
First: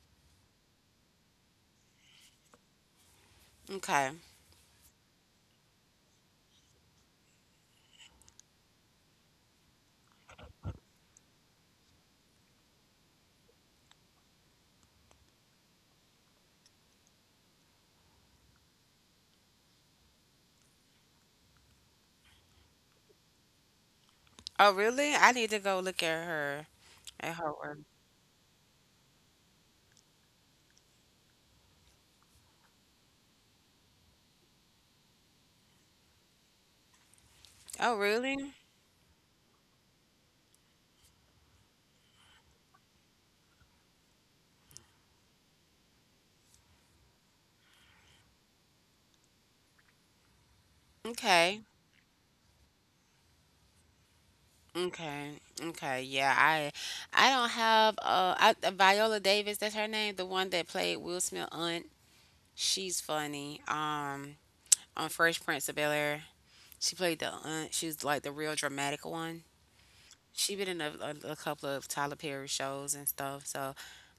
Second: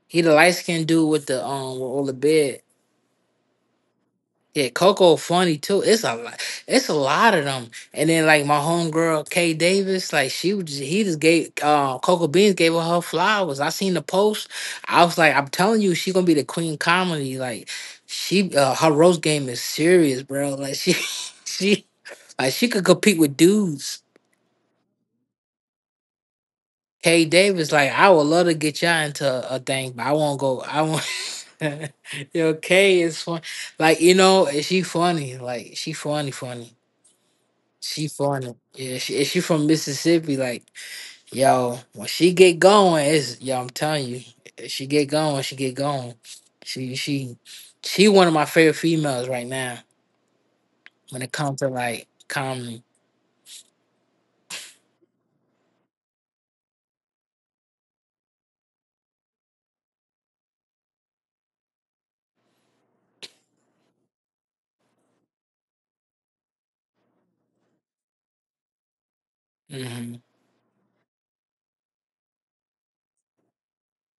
He the light skinned dude with the with all the beard.
Okay.
Yeah, Coco funny too. It's a lot. It's a lot of them. And then like my homegirl Kay Davis, like she was just, he just gave Coco Beans gave her her flowers. I seen the post. I was like, I'm telling you, she gonna be the queen comedy. Like she her roast game is serious, bro. Like she she like she could compete with dudes.
Oh, really? I need to go look
Kay
at her
Davis,
work.
like I would love to get y'all into a thing, but I won't go. I won't. Yo, Kay is fun. Like you know, she funny. Like she funny, funny.
Oh, really?
Yeah, she from Mississippi. Like yo, when she get going, it's yo. I'm telling you, she get going, she get going. She she one of my favorite females right now when it comes
Okay.
to like comedy.
Okay. Okay. Yeah, I don't have Viola Davis, that's her name, the one that played Will Smith aunt. She's funny. On Fresh Prince of Bel-Air. She played the aunt. She was like the real dramatic one.
Hmm.
She been in a couple of Tyler Perry shows and stuff. So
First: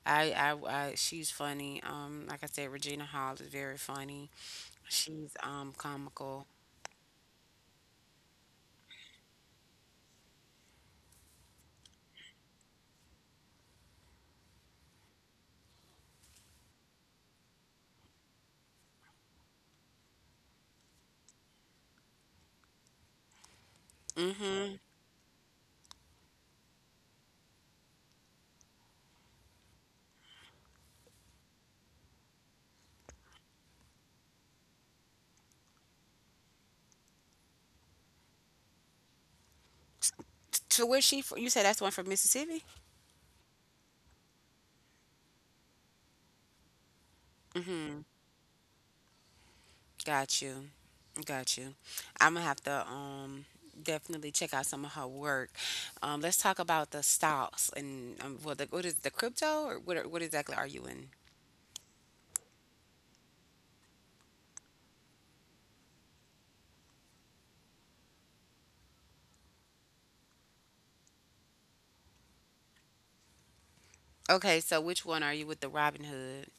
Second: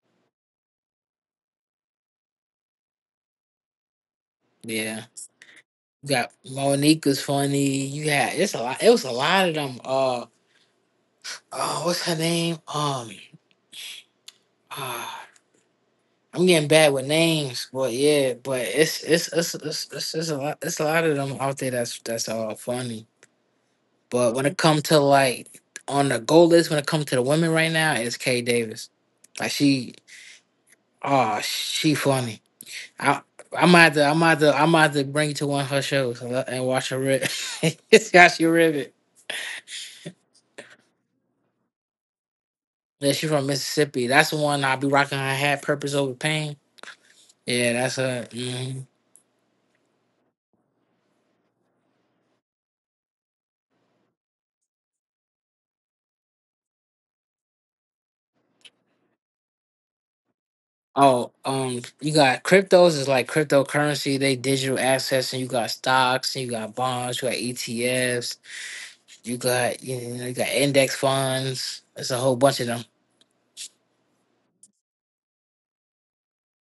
I she's funny. Like I said, Regina Hall is very funny.
Yeah,
She's
you got
comical.
Monica's funny. You had it's a lot. It was a lot of them. Oh, what's her name? Uh, I'm getting bad with names, but yeah, but it's a lot. It's a lot of them out there. That's all funny. But when it
Mm-hmm.
comes to like on the goal list, when it comes to the women right now, it's Kay Davis. Like she, oh, she funny. I. I might have to bring you to one of her shows and watch her rip. See how she rip it.
To where she? You said that's the one from Mississippi.
Yeah, she from Mississippi. That's the one I'll be rocking her hat, Purpose Over Pain. Yeah, that's
Mm-hmm.
her. Hmm.
Got you. Got you. I'm gonna have to definitely check out some of her work. Let's talk about the stocks and well, what is the crypto or what? What exactly are you in?
Oh, you got cryptos is like cryptocurrency. They digital assets, and you got stocks, and you got bonds, you got ETFs. You got you, know, you got index funds. There's a whole bunch of them.
Okay, so which one are you with the Robin Hood?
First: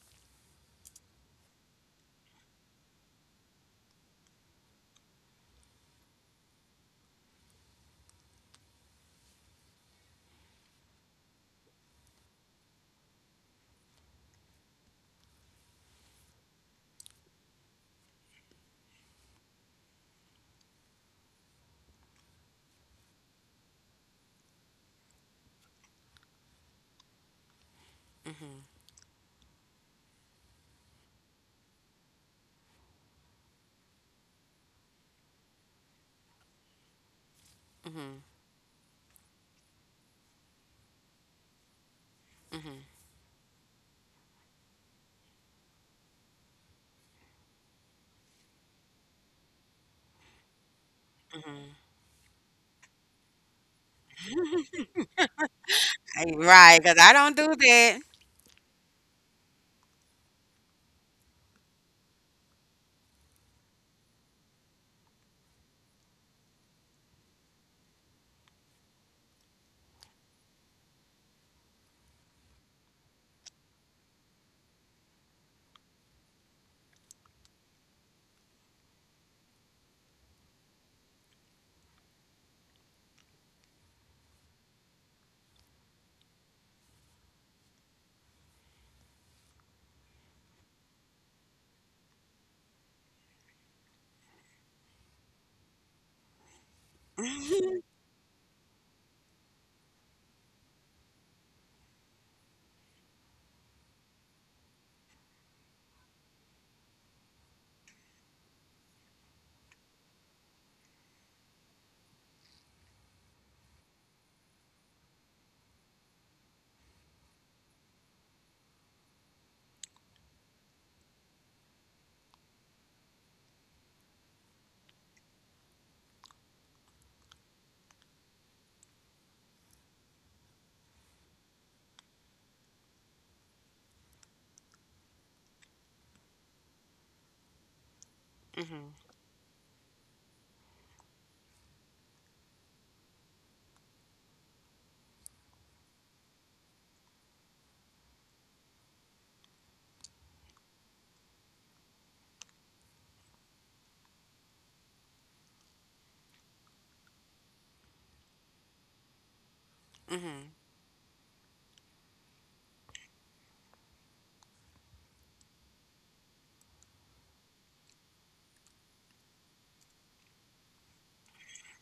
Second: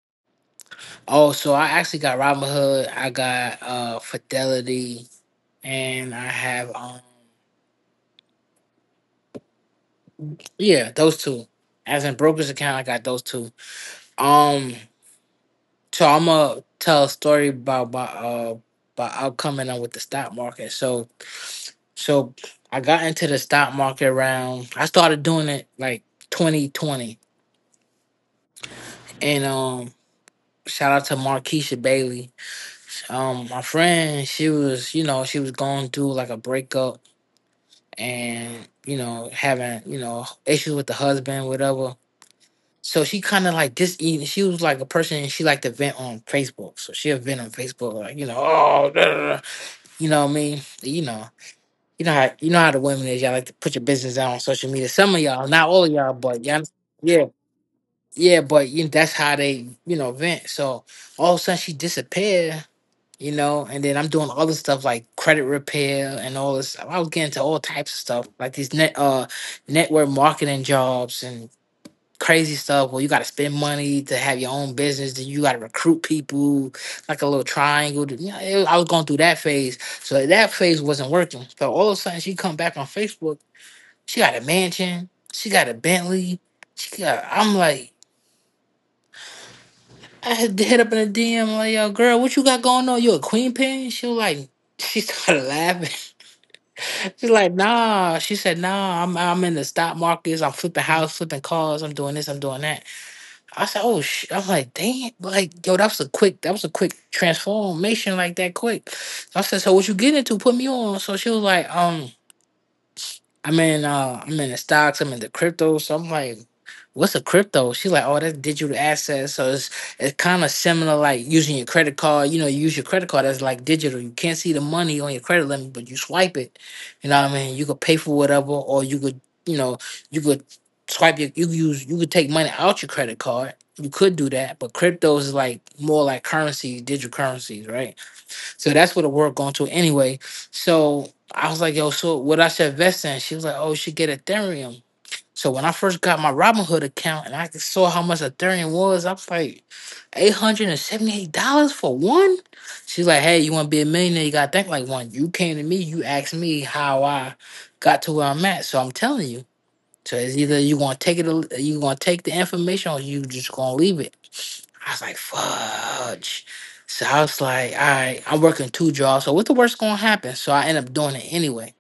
Oh, so I actually got Robinhood. I got Fidelity, and I have yeah those two. As in brokerage account, I got those two. Um, so I'm gonna tell a story about my about how coming on with the stock market. So I got into the stock market around. I started doing it like 2020,
Mm-hmm.
and shout out to Markeisha Bailey, my friend. She was you know she was going through like a breakup,
Mm-hmm.
and you know having you know issues with the husband whatever. So she kind of like this, she was like a person she liked to vent on Facebook. So she'll vent on Facebook like you know, oh, da, da, da," you know what I mean. You know,
Mm-hmm.
you know how the women is, y'all like to put your business out on social media. Some of y'all, not all of y'all,
Eh,
but y'all.
right, because I
Yeah,
don't do that.
yeah, but you that's how they you know vent. So all of a sudden she disappeared. You know, and then I'm doing other stuff like credit repair and all this. I was getting to all types of stuff, like these network marketing jobs and crazy stuff where you gotta spend money to have your own business, then you gotta recruit people, like a little triangle. You know, I was going through that phase. So that phase wasn't working. So all of a sudden she come back on Facebook, she got a mansion, she got a Bentley, she got I'm like I had to hit up in a DM like, yo, girl, what you got going on? You a queen pin? She was like she started laughing. She's like, nah. She said, nah. I'm in the stock markets. I'm flipping house, flipping cars. I'm doing this. I'm doing that. I said, oh shit. I'm like, dang. Like, yo, that was a quick. That was a quick transformation. Like that quick. So I said, so what you get into? Put me on. So she was like, I'm in the stocks, I'm in the crypto. So I'm like, what's a crypto? She's like, oh, that's digital assets. So it's kind of similar like using your credit card. You know, you use your credit card that's like digital. You can't see the money on your credit limit, but you swipe it. You know what I mean? You could pay for whatever, or you could, you know, you could swipe your you could take money out your credit card. You could do that, but cryptos is like more like currencies, digital currencies, right? So
Mhm.
that's where the work going to anyway. So I was like, yo, so what I should invest in? She was like, oh, you should get Ethereum. So when I first got my Robinhood account and I saw how much Ethereum was, I was like, $878 for one. She's like, hey, you want to be a millionaire? You got to think like one. You came to me, you asked me how I got to where I'm at. So I'm telling you. So it's
Mhm.
either you gonna take it, you gonna take the information, or you just gonna leave it. I was like, fudge. So I was like, all right, I'm working 2 jobs. So what the worst gonna happen? So I end up doing it anyway.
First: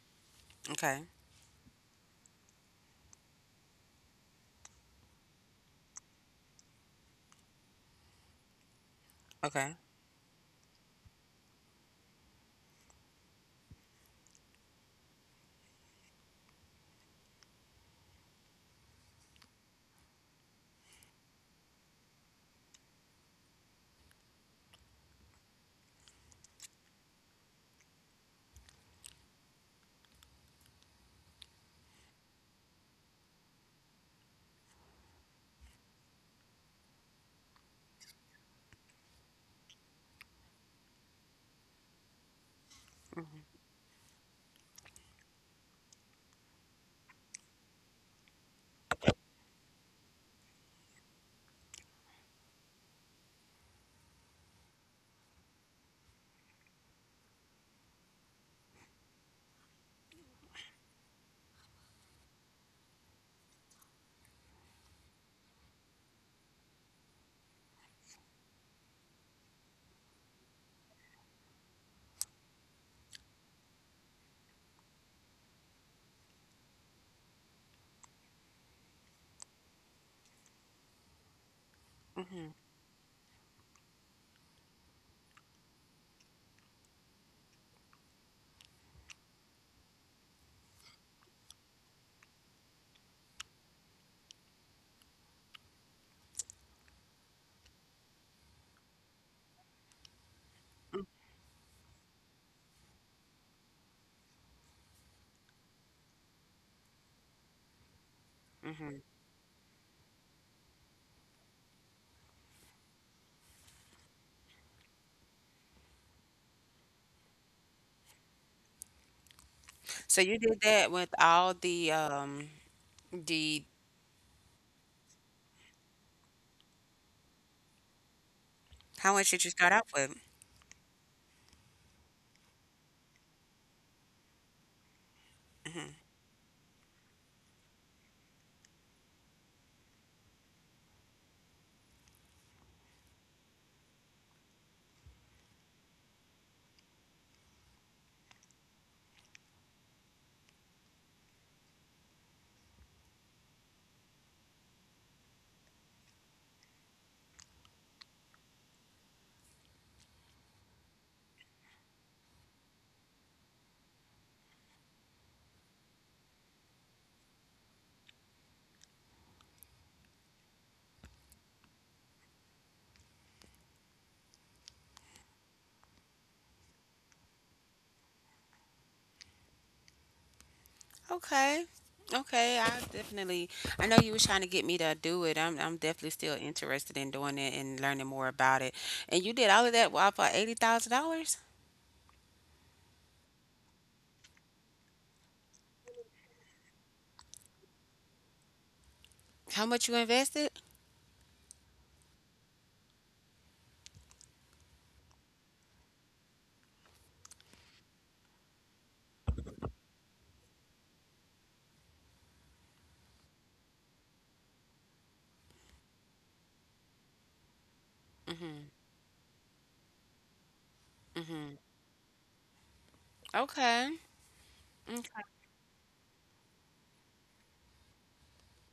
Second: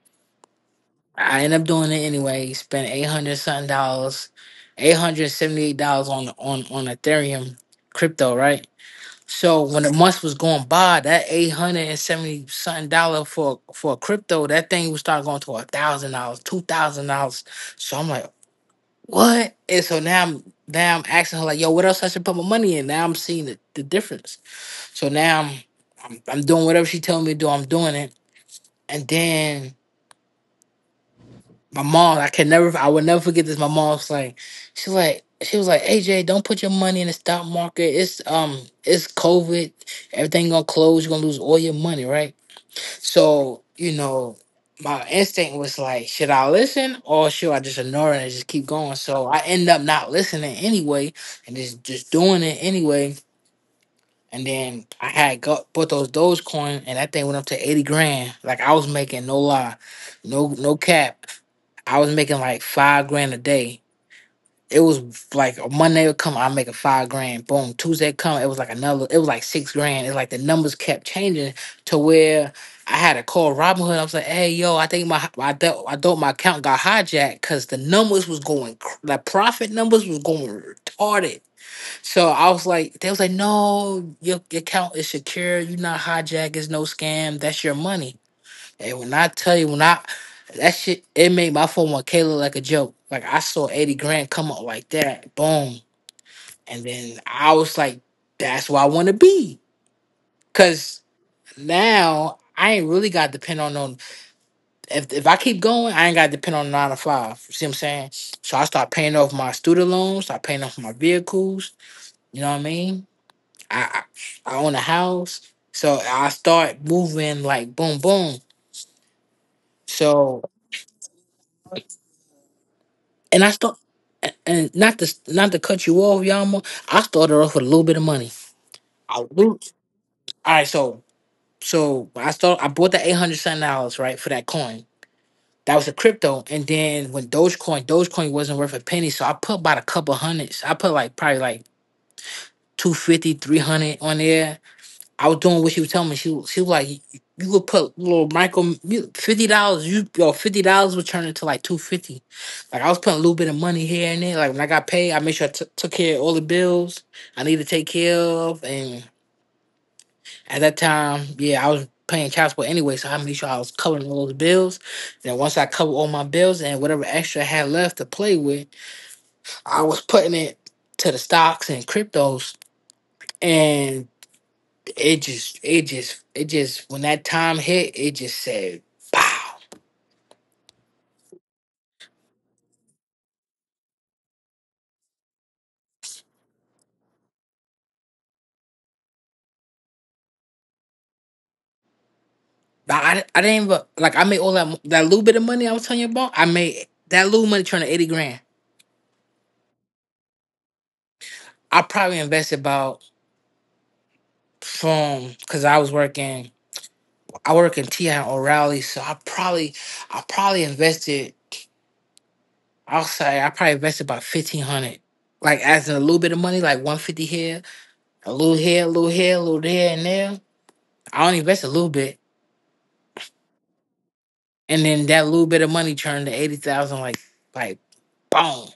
Okay.
I end up doing it anyway. Spent 800 something dollars, $878 on Ethereum crypto, right? So
Okay.
when the month was going by, that 870 something dollar for crypto, that thing would start going to $1,000, $2,000. So I'm like, what? And so now I'm asking her like, yo, what else I should put my money in? Now I'm seeing the difference. So now I'm doing whatever she telling me to do. I'm doing it. And then my mom, I can never, I would never forget this. My mom's like, she's like, she was like, AJ, don't put your money in the stock market. It's COVID. Everything gonna close. You're gonna lose all your money, right? So, my instinct was like, should I listen or should I just ignore it and just keep going? So I end up not listening anyway, and just doing it anyway. And then I had got bought those Dogecoin, and that thing went up to 80 grand. Like I was making, no lie, no cap. I was making like 5 grand a day. It was like a Monday would come, I make a 5 grand. Boom, Tuesday come, it was like another. It was like 6 grand. It's like the numbers kept changing to where I had to call Robinhood. I was like, "Hey, yo, I think my I thought my account got hijacked because the numbers was going, the profit numbers was going retarded." So I
Mhm.
was like, they was like, no, your account is secure. You're not hijacked. It's no scam. That's your money. And when I tell you, when I that shit, it made my phone with Kayla like a joke. Like I saw 80 grand come up like that, boom. And then I was like, that's where I want to be, cause now I ain't really got to depend on no. If I keep going, I ain't got to depend on nine to five. You see what I'm saying? So I start
Mhm.
paying off my student loans. Start paying off my vehicles. You know what I mean? I, I own a house, so I start moving like boom, boom.
So you
So
did that with all the
and I
the
start and not to cut you off, Yama. I started off with a little bit of money.
how
I
much did you
loot.
start out with?
All right, so I start. I bought the 800 something dollars, right, for that coin. That was
Mhm.
a crypto, and then when Dogecoin wasn't worth a penny, so I put about a couple hundreds. I put like probably like 250, 300 on there. I was doing what she was telling me. She was like, you could put little micro, $50. You yo $50 would turn into like 250. Like I was putting a little bit of money here and there. Like when I got paid, I made sure I took care of all the bills I needed to take care of. And at that time, yeah, I was paying child support anyway, so I made sure I was covering all those bills. Then once I covered all my bills and whatever extra I had left to play with, I was putting it to the stocks and cryptos. And it just when that time hit, it just said, pow.
Okay. Okay, I definitely. I know you was trying to get me to do it. I'm definitely still interested in doing it and learning more about it. And you did all of that while for $80,000.
Like, I didn't even like, I made all that little bit of money I was telling you about. I made that little money turned to 80 grand.
How much you invested?
I probably invested about, from, because I was working, I work in TI and O'Reilly, so I probably invested I'll say I probably invested about 1500, like, as in a little bit of money like 150 here, a little
Mhm.
here a little here a little there and there. I only
Mhm.
invested a little bit.
Okay.
And then
Mm.
that little bit of money turned to 80,000, like boom.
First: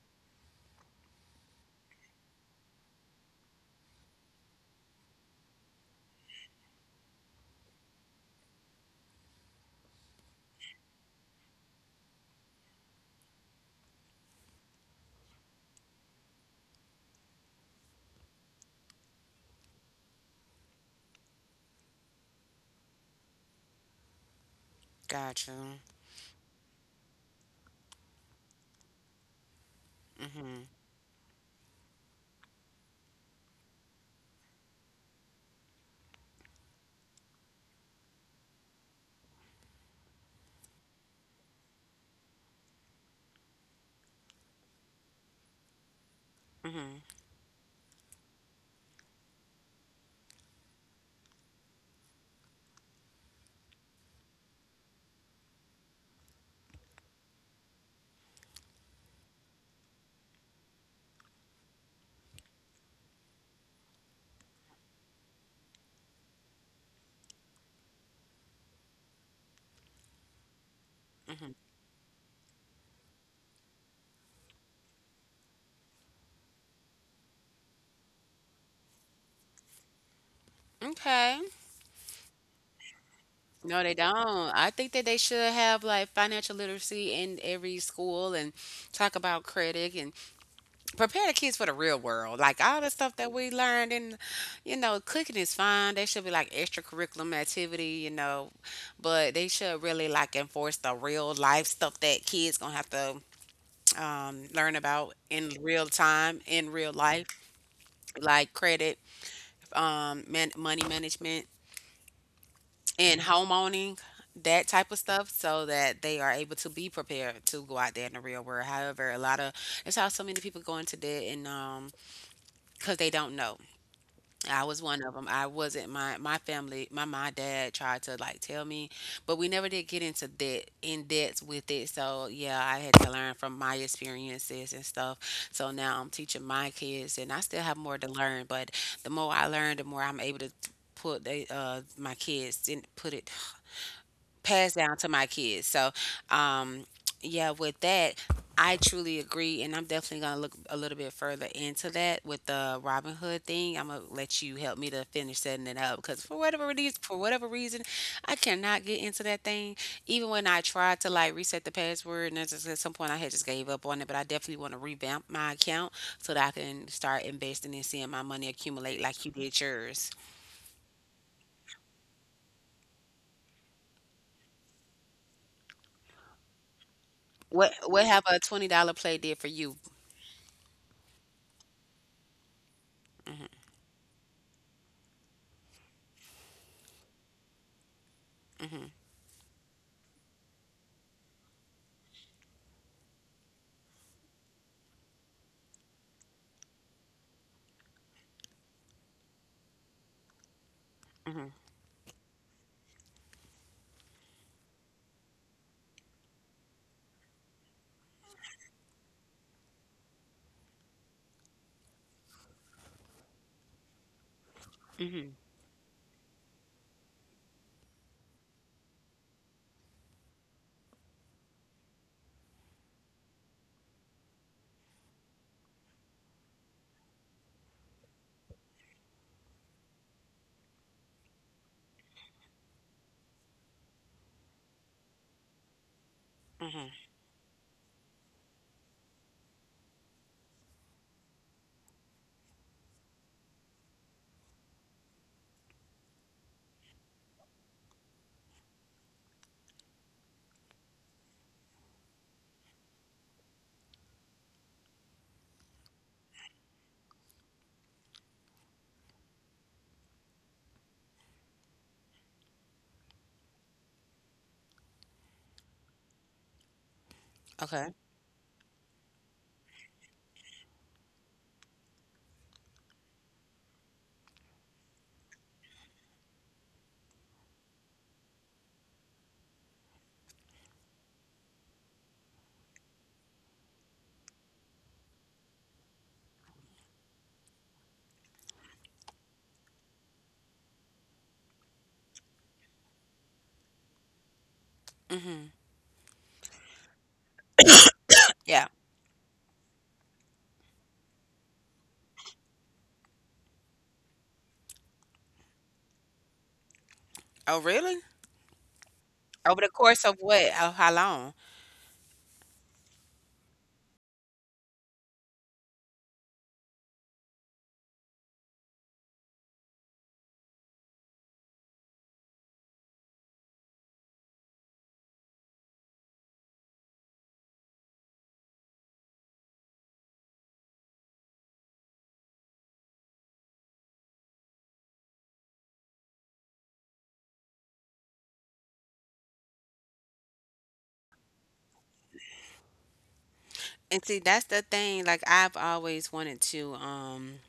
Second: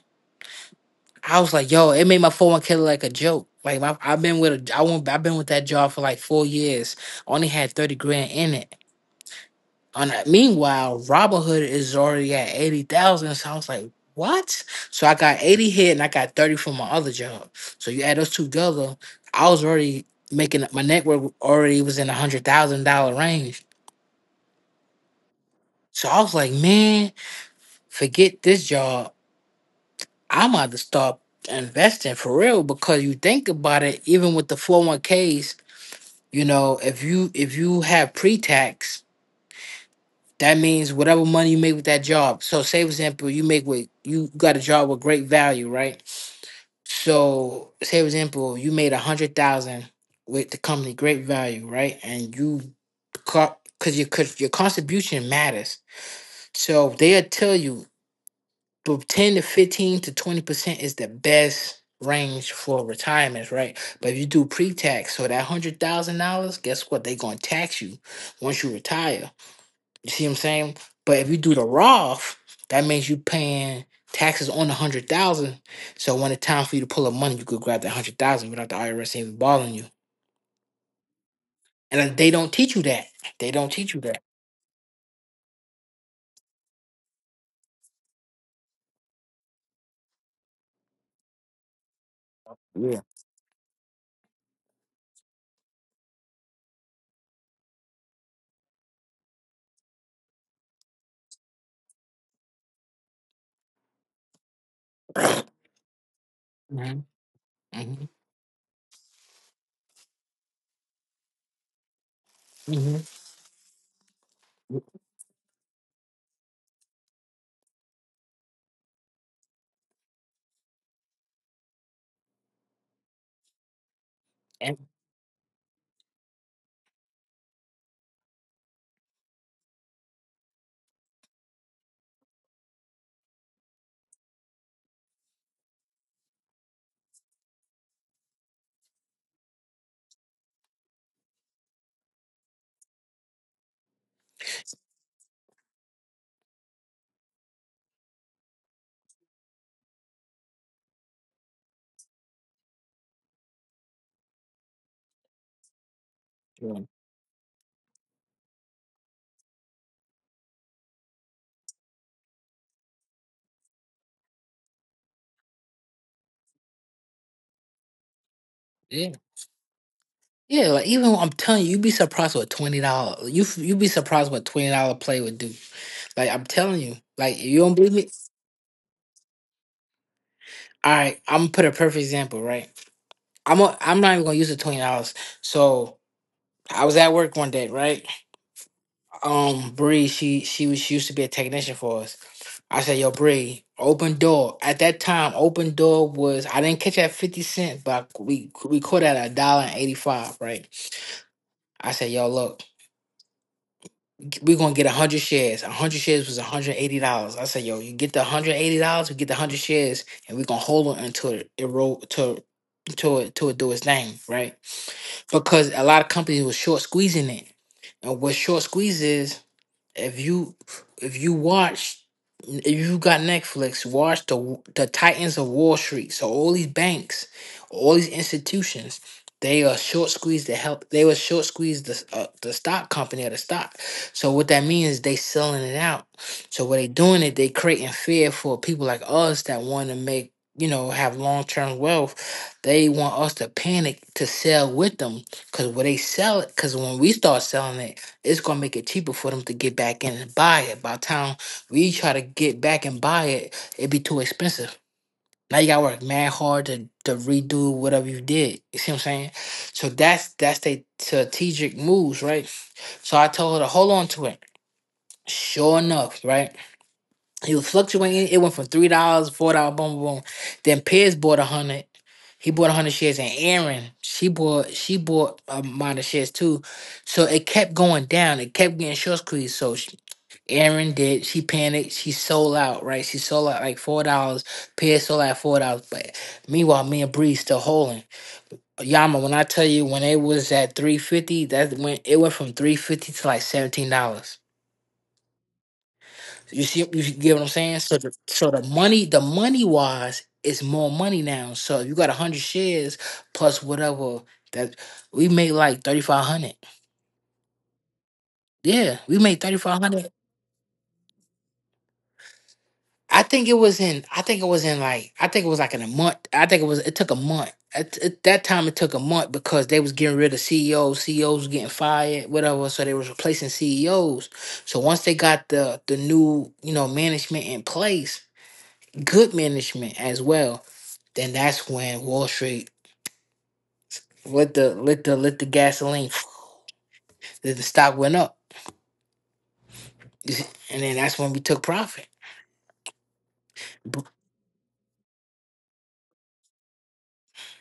I was like, yo, it made my 401k look like a joke. I've been with that job for like 4 years. Only had 30 grand in it. On that, meanwhile, Robinhood is already at 80,000. So I was like, what? So I got 80 here and I got 30 from my other job. So you add those two together, I was already making my network already was in $100,000 range.
Gotcha.
So I was like, man, forget this job. I'm
Mhm.
about to start investing for real because you think about it, even with the 401ks, you know, if you have pre-tax, that means whatever money you make with that job. So say for example, you got a job with great value, right?
Mhm.
So say for example, you made a hundred thousand with the company great value, right? And you because your contribution matters. So they'll tell you but 10 to 15 to 20% is the best range for retirements, right? But if you do pre-tax, so that $100,000, guess what? They're going to tax you once you retire. You see what I'm saying? But if you
Mhm.
do the Roth, that means you paying taxes on the 100,000. So when it's time for you to pull up money, you could grab that 100,000 without the IRS even bothering you.
Okay.
And they don't teach you that. They don't
No, they
teach you that.
don't. I think that they should have like financial literacy in every school, and talk about credit and prepare the kids for the real world. Like all the
Yeah.
stuff that we learned, and you know, cooking is fine. They should be like extracurriculum activity, you know, but they should really like enforce the real life stuff that kids gonna have to learn about in real time, in real
Hmm.
life, like credit, money management
Hmm.
and home owning, that
Hmm.
type of stuff so that they are able to be prepared to go out there in the real world. However, a lot of it's how so many people go into debt, and because they don't know. I
And,
was one of them. I wasn't. My family, my dad tried to like tell me, but we never did get into debt in depth with it. So yeah, I had to learn from my experiences and stuff. So now I'm teaching my kids, and I still have more to learn, but the more I learn, the more I'm able to put they my kids and put it, pass down to my kids. So, um, yeah, with that, I truly agree, and I'm definitely gonna look a little bit further into that with the Robin Hood thing. I'm gonna let you help me to finish setting it up because for whatever reason, I cannot get into that thing. Even when I tried to like reset the password, and that's just, at some point I had just gave up on it. But I definitely want to revamp my account so that I can start investing and seeing my money accumulate
yeah.
like you did yours.
Yeah, like even what I'm telling you, you'd be surprised what $20. You'd be surprised what $20 play would do. Like I'm telling you, like you
What
don't believe
what
me.
have a $20 play did for you?
All right, I'm gonna put a perfect example. Right, I'm not even gonna use the $20. So I was at work one day, right? Bree, she used to be a technician for us. I said, yo, Bree, open door. At that time, open door was I didn't catch it at 50 cent, but we caught it at a dollar and 85, right?
Hmm.
I said, yo, look, we're gonna get 100 shares. 100 shares was $180. I said, yo, you get the $180, we get the 100 shares, and we're gonna hold on until it roll to, to it do its thing, right?
Hmm.
Because a lot of companies were short squeezing it, and what short squeeze is. If you if you watch if you got Netflix, watch the Titans of Wall Street. So all these banks, all these institutions, they are short squeezed the help. They were short squeezed the stock company or the stock. So what that means is they selling it out. So what they
Hmm.
doing it, they creating fear for people like us that want to make, have long term wealth. They want us to panic to sell with them because when they sell it, because when we start selling it it's gonna make it cheaper for them to get back in and buy it. By the time we try to get back and buy it, it'd be too expensive. Now you gotta work mad hard to redo whatever you did. You see what I'm saying? So that's they strategic moves, right? So I told her to hold on to it. Sure enough, right? He was
Okay.
fluctuating. It went from $3, $4, boom, boom, boom. Then Piers bought 100. He bought 100 shares, and Aaron, she bought a amount of shares too. So it kept going down. It kept getting short squeezed. So she, Aaron did. She panicked. She sold out. Right. She sold out like $4. Piers sold out at $4. But meanwhile, me and Bree still holding. Yama, when I tell you, when it was at 3.50, that went it went from 3.50 to like $17.
Mhm.
You see, you get what I'm saying. So, so
Yeah.
the money wise, is more money now. So if you got 100 shares plus whatever, that we made like 3,500.
Oh, really?
Yeah, we made thirty
Over
five
the
hundred.
course of what? How long?
I think it was in. I think it was in like. I think it was like in a month. I think it was. It took a month. At that time, it took a month because they was getting rid of CEOs. CEOs was getting fired, whatever. So they was replacing CEOs. So once they got the new, management in place, good management as well, then that's when Wall Street lit the gasoline. The stock went up, and then that's when we took profit.
And see, that's the thing. Like I've always wanted to.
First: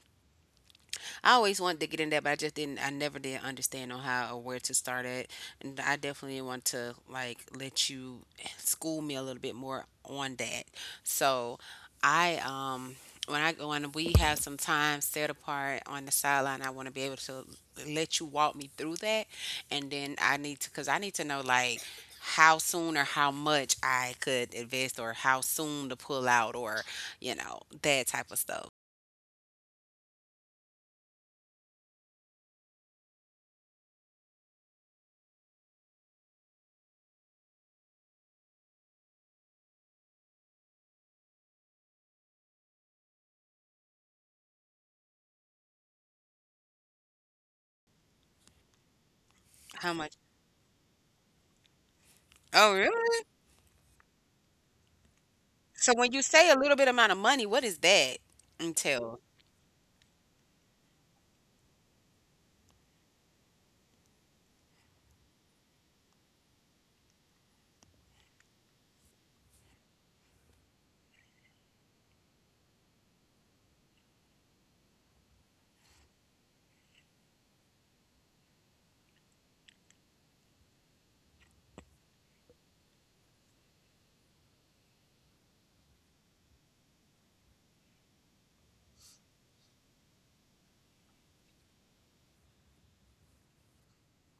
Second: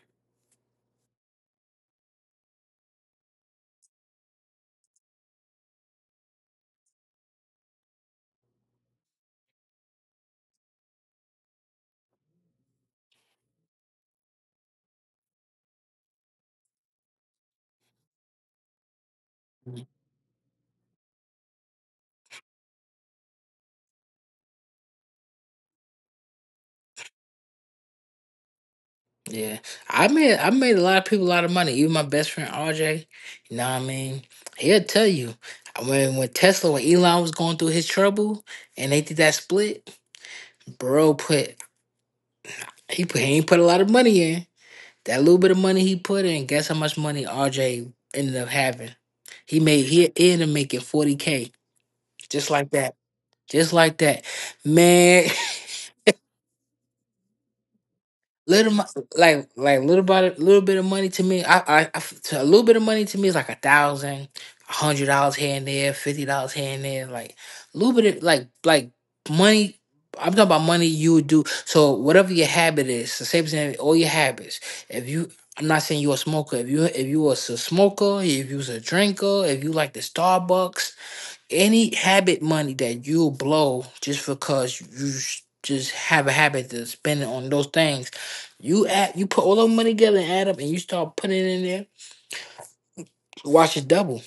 I always wanted to get in that, but I just didn't. I never did understand on how or where to start at, and I definitely want to like let you school me a little bit more on that. So, I when I when we have some time set apart on the sideline, I want to be able to let you walk me through that, and then I need to because I need to know like how soon or how much I could invest, or how soon to pull out, or you know that type of stuff.
Yeah, I made a lot of people a lot of money. Even my best friend RJ, you know what I mean? He'll tell you when Elon was going through his trouble and they did that split. Bro put he put he ain't put a lot of money in. That little bit of money he put in, guess how much money RJ ended up having? He
How
made
much?
he ended up making 40K, just
Oh,
like that,
really?
just like that, man.
So when you say a little bit amount of money, what is that?
little mo-
Until,
like little bit of money to me. I to A little bit of money to me is like a thousand, $100 here and there, $50 here and there. Like a little bit of money. I'm talking about money you would do. So whatever your habit is, so say for example, all your habits. If you, I'm not saying you're a smoker. If you was a smoker, if you was a drinker, if you like the Starbucks, any habit money that you blow just because you just have a habit to spend it on those things, you add, you put all the money together and add up, and you start putting it in there. Watch it double.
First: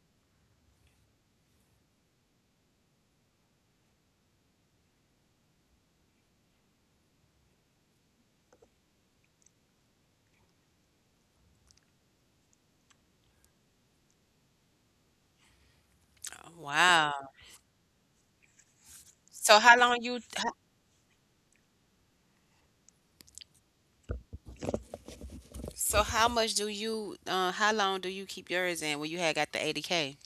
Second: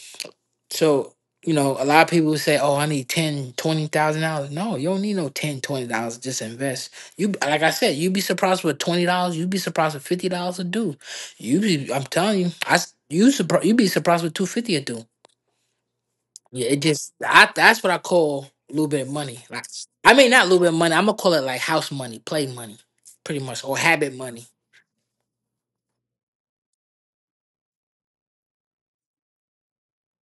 So you know, a lot of people say, "Oh, I need $10,000, $20,000." No, you don't need no $10,000, $20,000. Just invest. You Like I said, you'd be surprised with $20. You'd be surprised with $50 a do. I'm telling you, you surprised. You'd be surprised with $250 a do. Yeah, it
wow.
just I that's what I call a little bit of money.
So
Like
how long you
not a
ho
little bit of money, I'm gonna call it like house money, play money, pretty much, or habit money.
so how much do you how long do you keep yours in when you had got the 80K?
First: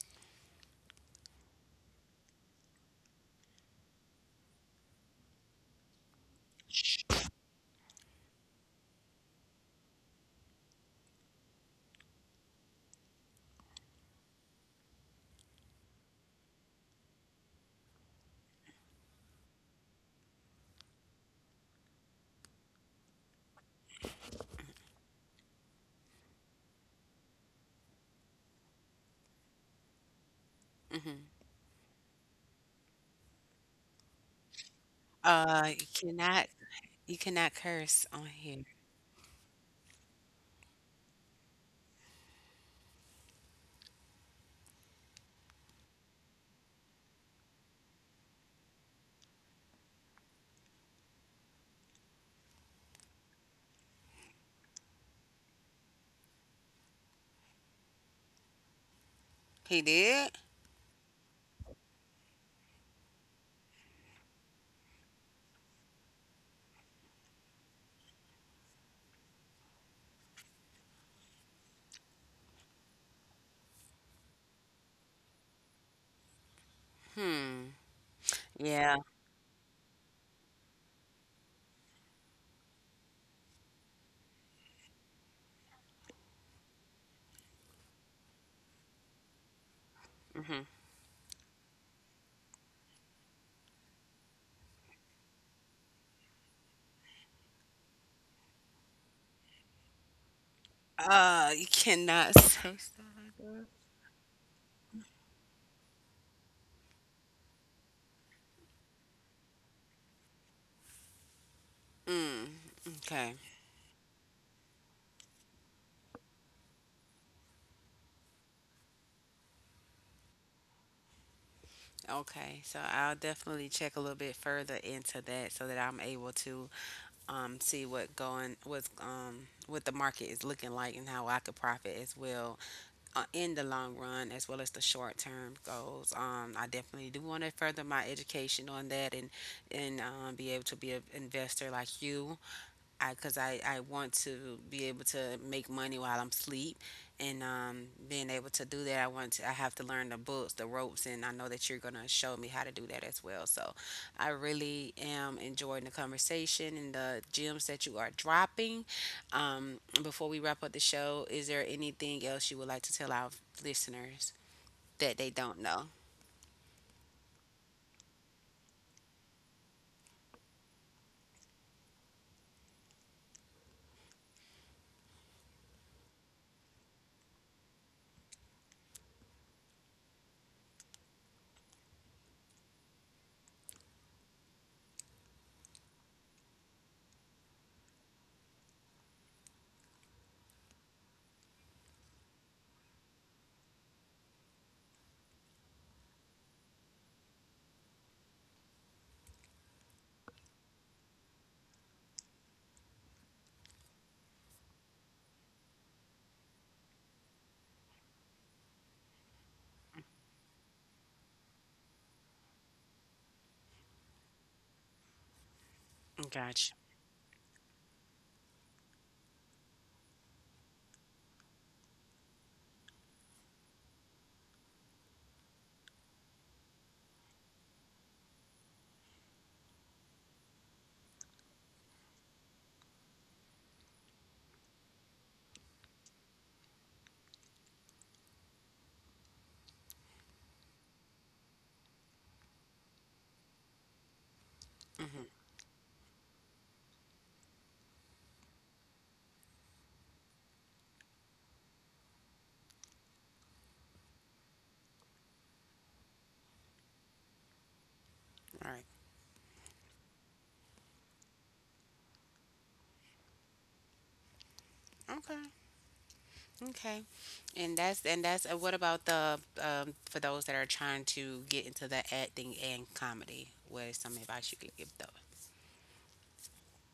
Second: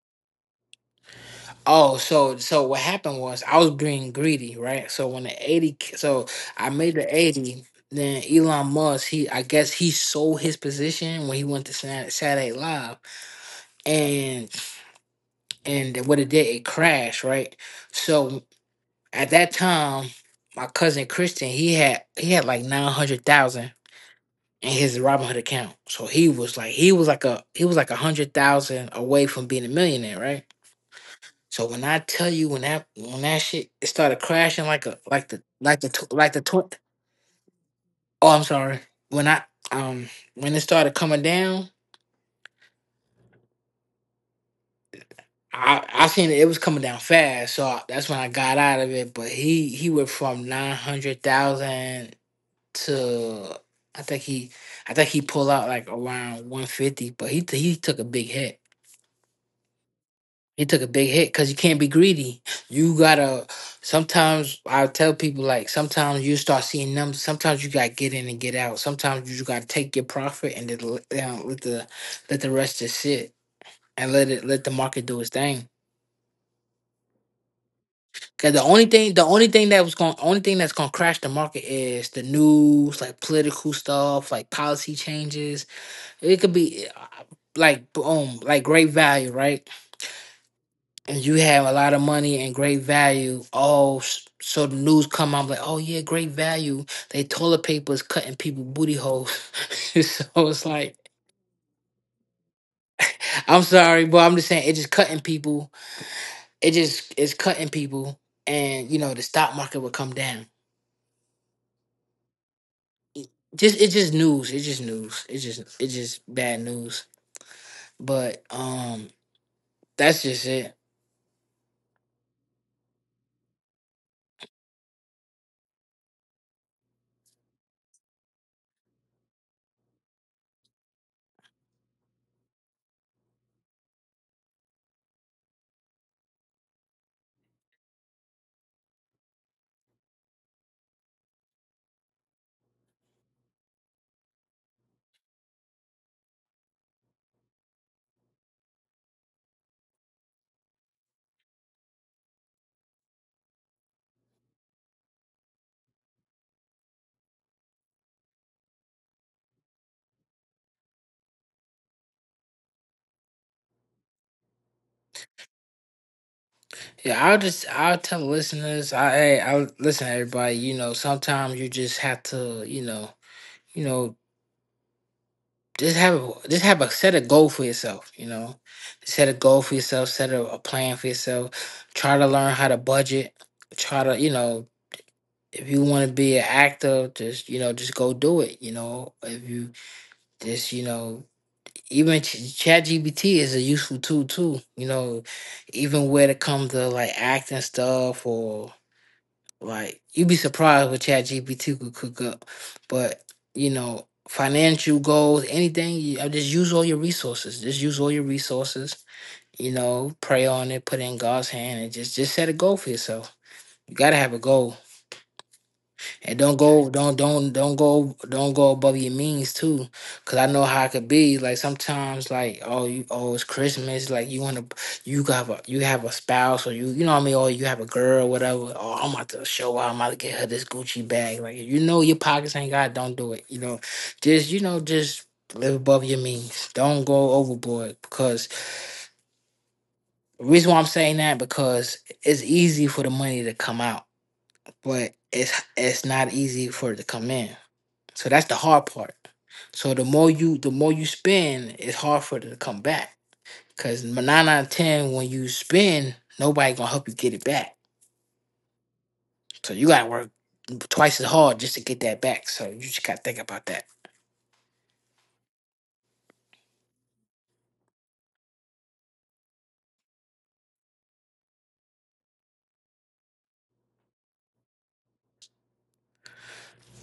Oh, so what happened was I was being greedy, right? So when the 80 I made the 80, then Elon Musk, he I guess he sold his position when he went to Saturday Night Live, and and what it did, it crashed, right? So at that time, my cousin Christian, he had like 900,000 in his Robinhood account. So he was like 100,000 away from being a millionaire, right?
Mhm.
So when I tell you, when that shit it started crashing like a
Uh, you
like the
cannot
tw-
you cannot curse on
oh, I'm
here.
sorry, when I um when it started coming down, I seen it, it was coming down fast, so that's when I got out of it. But he went from 900,000 to, I think he I think he pulled out like around 150, but he took a big hit.
He did?
He took a big hit because you can't be greedy. You gotta. Sometimes I tell people, like, sometimes you start seeing numbers. Sometimes you gotta get in and get out. Sometimes you just gotta take your profit and then let the rest just sit and let the market do its thing.
Hmm.
Cause
Yeah.
the only thing that was going only thing that's gonna crash the market is the news, like political stuff, like policy changes. It could be like boom, like great value, right?
Hmm.
And you have a lot of money and great value. Oh, so the news come out like, oh yeah, great value. They toilet paper is cutting people booty holes. So it's like,
You cannot say stuff like
I'm
that.
sorry, but I'm just saying it just cutting people. It's cutting people, and you know the stock market will come down.
Mm, okay.
Just it's just news. It's just news. It's just bad news. But that's just it.
Okay, so I'll definitely check a little bit further into that so that I'm able to see what going what's what the market is looking like, and how I could profit as well in the long run, as well as the short term goals. I definitely do want to further my education on that, and be able to be an investor like you. I because I want to be able to make money while I'm asleep, and being able to do that, I have to learn the books, the ropes, and I know that you're gonna show me how to do that as well. So I really am enjoying the conversation and the gems that you are dropping. Before we wrap up the show, is there anything else you would like to tell our listeners that they don't know?
Yeah, I'll tell the listeners. I'll listen to everybody. You know, sometimes you just have to, you know just have a set a goal for yourself. Set a goal for yourself. Set a plan for yourself. Try to learn how to budget. Try to you know If you want to be an actor, just go do it. You know if you just you know Even chat gbt is a useful tool too. Even when it comes to like acting stuff, or like you'd be surprised what ChatGPT could cook up. But, you know, financial goals, anything, I just use all your resources. Just use all your resources. You know, pray on it, put it in God's hand, and just set a goal for yourself. You got to have a goal. And
Gotcha.
don't go above your means too, cause I know how it could be. Like sometimes, like, oh, oh, it's Christmas. Like you want to, you have a spouse, or you know what I mean, or you have a girl, whatever. Oh, I'm about to show out. I'm about to get her this Gucci bag. Like, you know, your pockets ain't got. Don't do it. You know, just live above your means. Don't go overboard, because the reason why I'm saying that because it's easy for the money to come out, but
Mm-hmm.
it's not easy for it to come in. So that's the hard part. So the more you spend, it's hard for it to come back. Cause nine out of ten, when you spend, nobody gonna help you get it back.
All right.
So you gotta work twice as hard just to get that back. So you just gotta think about that.
Okay. Okay. And that's what about the for those that are trying to get into the acting and comedy? What is some advice you could give those?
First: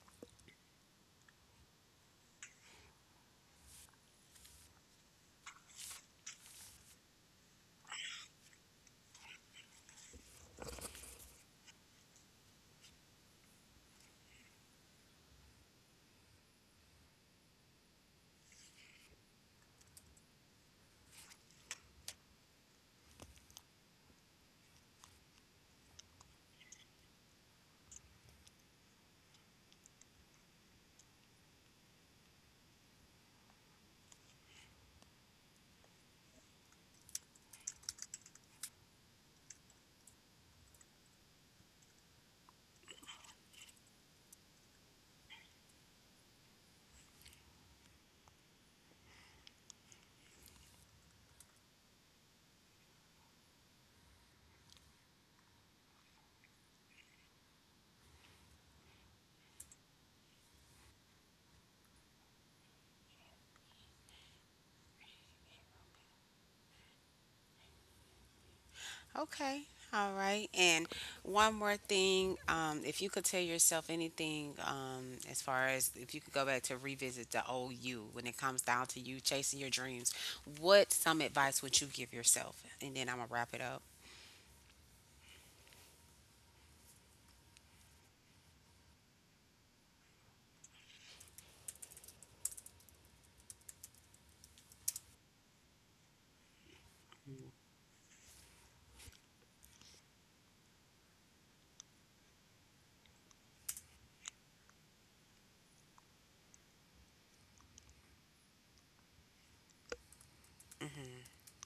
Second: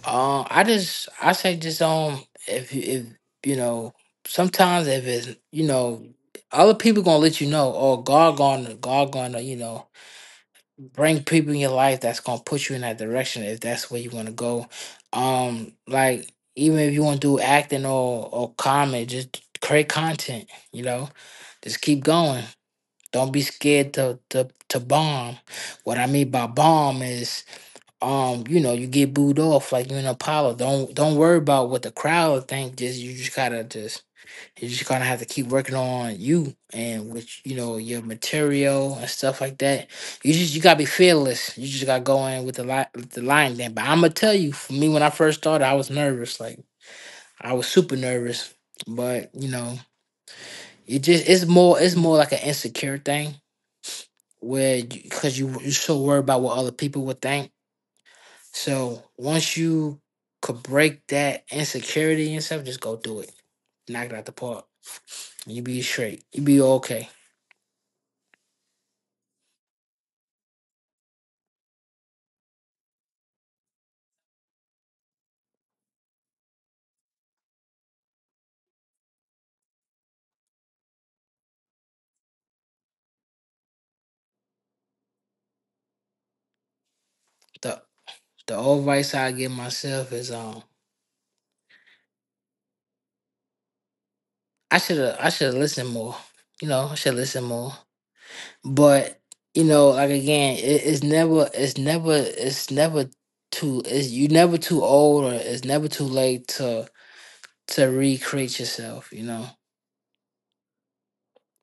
I just I say, just if you know, sometimes, if it's you know other people gonna let you know, oh, God gonna, you know, bring people in your life that's gonna put you in that direction if that's where you want to go. Like, even if you want to do acting or comedy, just create content. You know, just keep going. Don't be scared to bomb. What I mean by bomb is, you know, you get booed off like you're an Apollo. Don't worry about what the crowd think. Just gotta, just you're just gonna have to keep working on you and which you know, your material and stuff like that. You gotta be fearless. You just gotta go in with the line then. But I'm gonna tell you, for me when I first started, I was nervous. Like I was super nervous. But you know, it's more like an insecure thing, where because 'cause you're so worried about what other people would think. So once you could break that insecurity and stuff, just go do it. Knock it out the park. You be straight. You be okay.
Okay. All right. And one more thing, if you could tell yourself anything, as far as if you could go back to revisit the old you when it comes down to you chasing your dreams, what some advice would you give yourself? And then I'm gonna wrap it up.
The The old advice I give myself is, um, I should have listened more. You know, I should listen more. But you know, like again, it's never too, it's you never too old, or it's never too late to recreate yourself. You know,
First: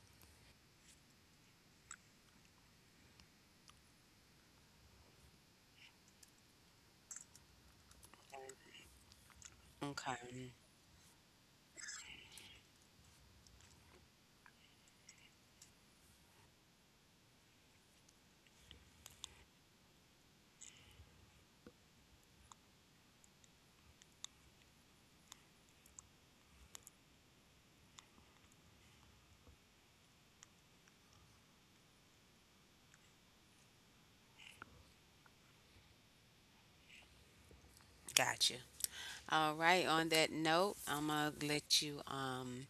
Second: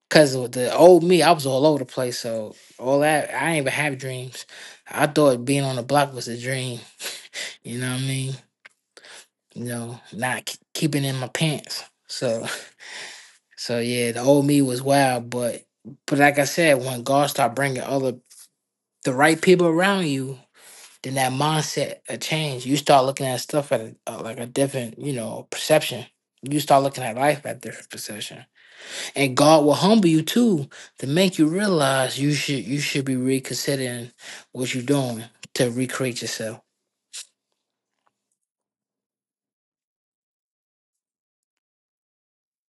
because the old me, I was all over the place. So all that, I ain't even have dreams. I thought being on the block was a dream. You know what I mean? You know, not
Okay.
keeping in my pants. So so yeah, the old me was wild, but like I said, when God start bringing other the right people around you, then that mindset a change. You start looking at stuff at a, like a different, you know, perception. You start looking at life at different perception, and God will humble you too to make you realize you should be reconsidering what you're doing to recreate yourself.
Gotcha. All right. On that note, I'm gonna let you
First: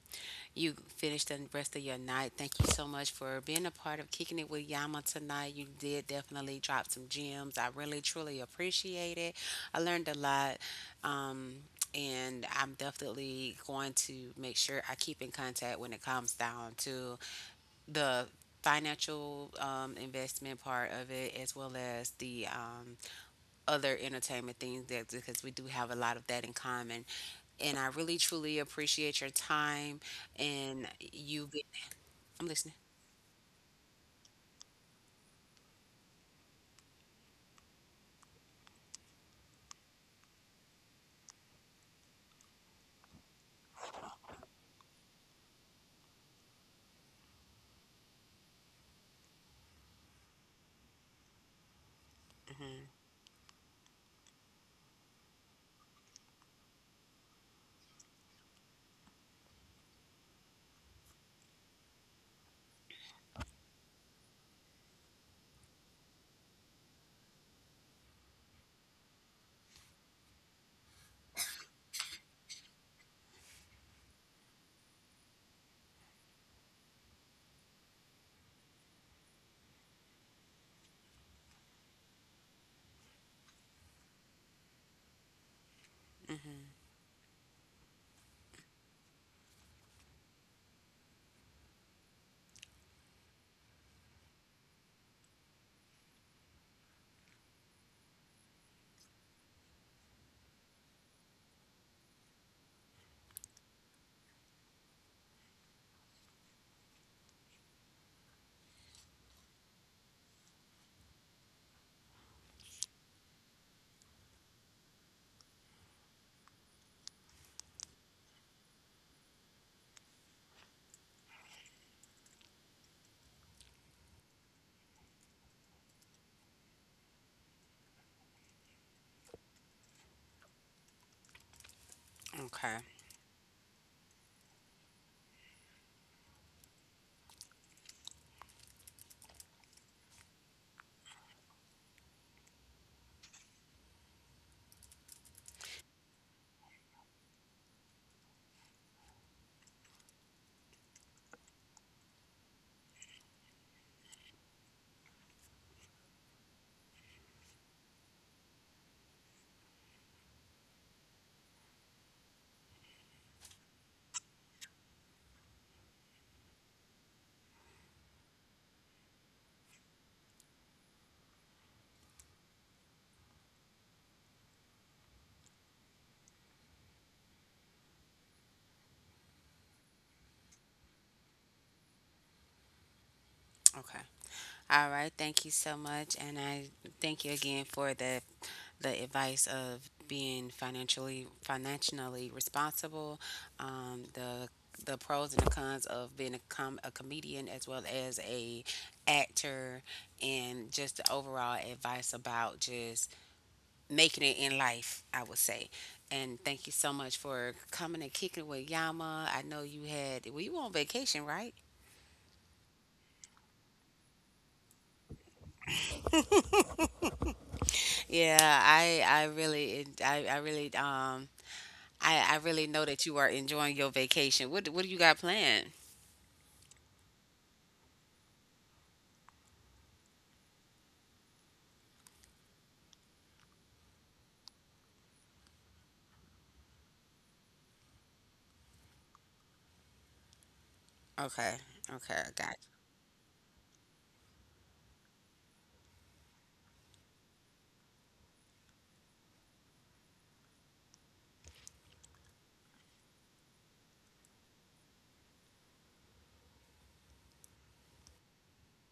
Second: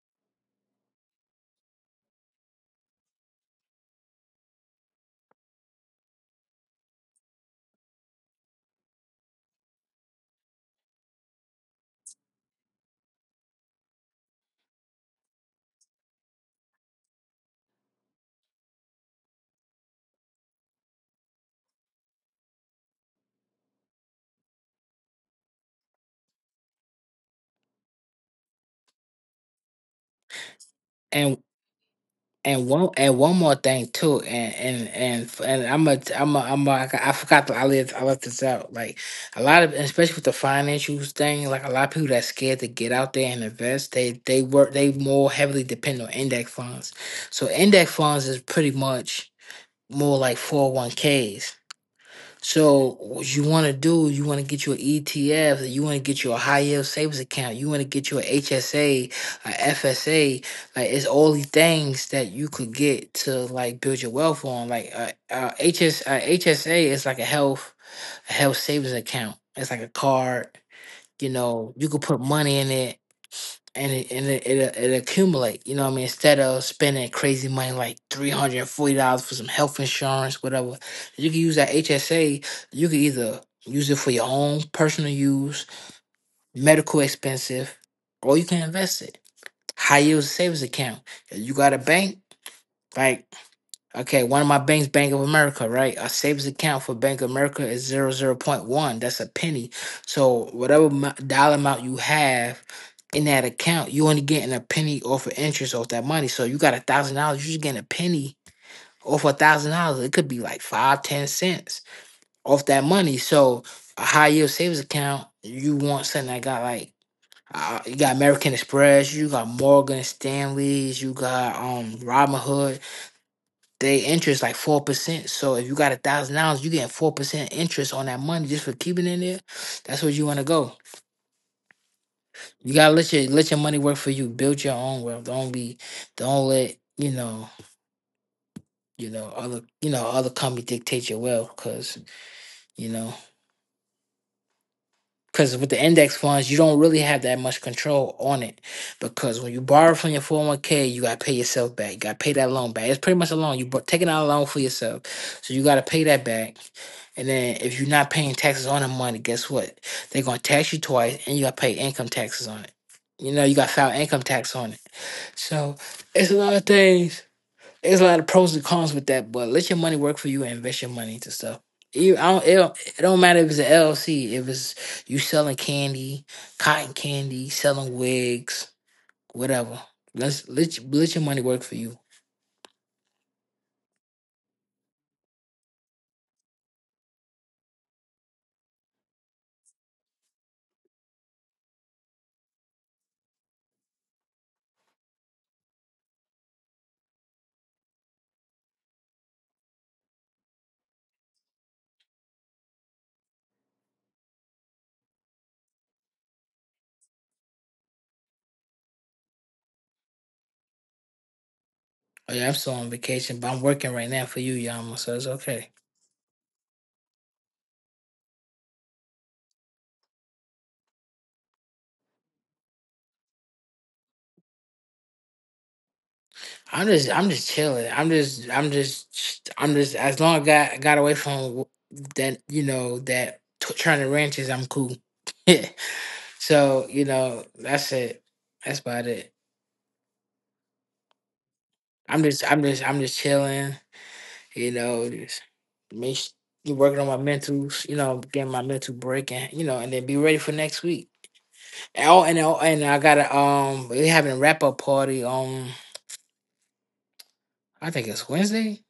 you finished the rest of your night. Thank you so much for being a part of Kicking It with Yama tonight. You did definitely drop some gems. I really, truly appreciate it. I learned a lot. Um, and I'm definitely going to make sure I keep in contact when it comes down to the financial investment part of it, as well as the other entertainment things that because we do have a lot of that in common. And I really truly appreciate your time and
And.
you being I'm
And
listening.
one more thing too, and f- and I forgot to, I left this out. Like, a lot of, especially with the financials thing, like a lot of people that's scared to get out there and invest, they more heavily depend on index funds. So index funds is pretty much more like 401ks. So what you want to do, you want to get your ETF, you want to get your high yield savings account, you want to get your HSA, a FSA. Like, it's all these things that you could get to like build your wealth on. Like HSA is like a health savings account. It's like a card. You know, you could put money in it, and it accumulate. You know what I mean? Instead of spending crazy money like $340 for some health insurance, whatever, you can use that HSA. You can either use it for your own personal use, medical expensive, or you can invest it. High yield savings account. If you got a bank, right? Okay, one of my banks, Bank of America, right? Our savings account for Bank of America is 0.01. That's a penny. So whatever dollar amount you have in that account, you only getting a penny off of interest off that money. So you got $1,000, you're just getting a penny off $1,000. It could be like five, 10 cents off that money. So a high yield savings account, you want something that got like you got American Express, you got Morgan Stanley's, you got Robinhood. They interest like 4%. So if you got $1,000, you getting 4% interest on that money just for keeping it in there. That's where you want to go. You
Okay.
gotta let your money work for you. Build your own wealth. Don't be don't let other other company dictate your wealth because you know. Because with the index funds, you don't really have that much control on it. Because when you borrow from your 401k, you got to pay yourself back. You got to pay that loan back. It's pretty much a loan. You're taking out a loan for yourself. So you got to pay that back. And then if you're not paying taxes on the money, guess what? They're going to tax you twice and you got to pay income taxes on it. You know, you got to file income tax on it. So it's a lot of things there's a lot of pros and cons with that, but let your money work for you and invest your money into stuff. You, I don't, it, don't, it don't matter if it's an LLC, if it's you selling candy, cotton candy, selling wigs, whatever. Let your money work for you.
Okay. All right. Thank you so much. And I thank you again for the advice of being financially responsible, um, the the pros and the cons of being a comedian as well as a actor, and just the overall advice about just making it in life, I would say. And thank you so much for coming and kicking with Yama. I know you had, well, you were on vacation, right?
Oh yeah, I'm still on vacation, but I'm working right now for you, Yama. So it's okay.
Yeah, I really I really I really know that you are enjoying your vacation. What do you got planned?
I'm just chilling. I'm just I'm just I'm just as long as got away from that that turning ranches, I'm cool. So you know, that's it. That's about it.
Okay, okay, I got
I'm just chilling. You know, just make s- working on my mentals. You know, getting my mental break, and you know, and then be ready for next week. And I got to we having a wrap up party on. I think it's Wednesday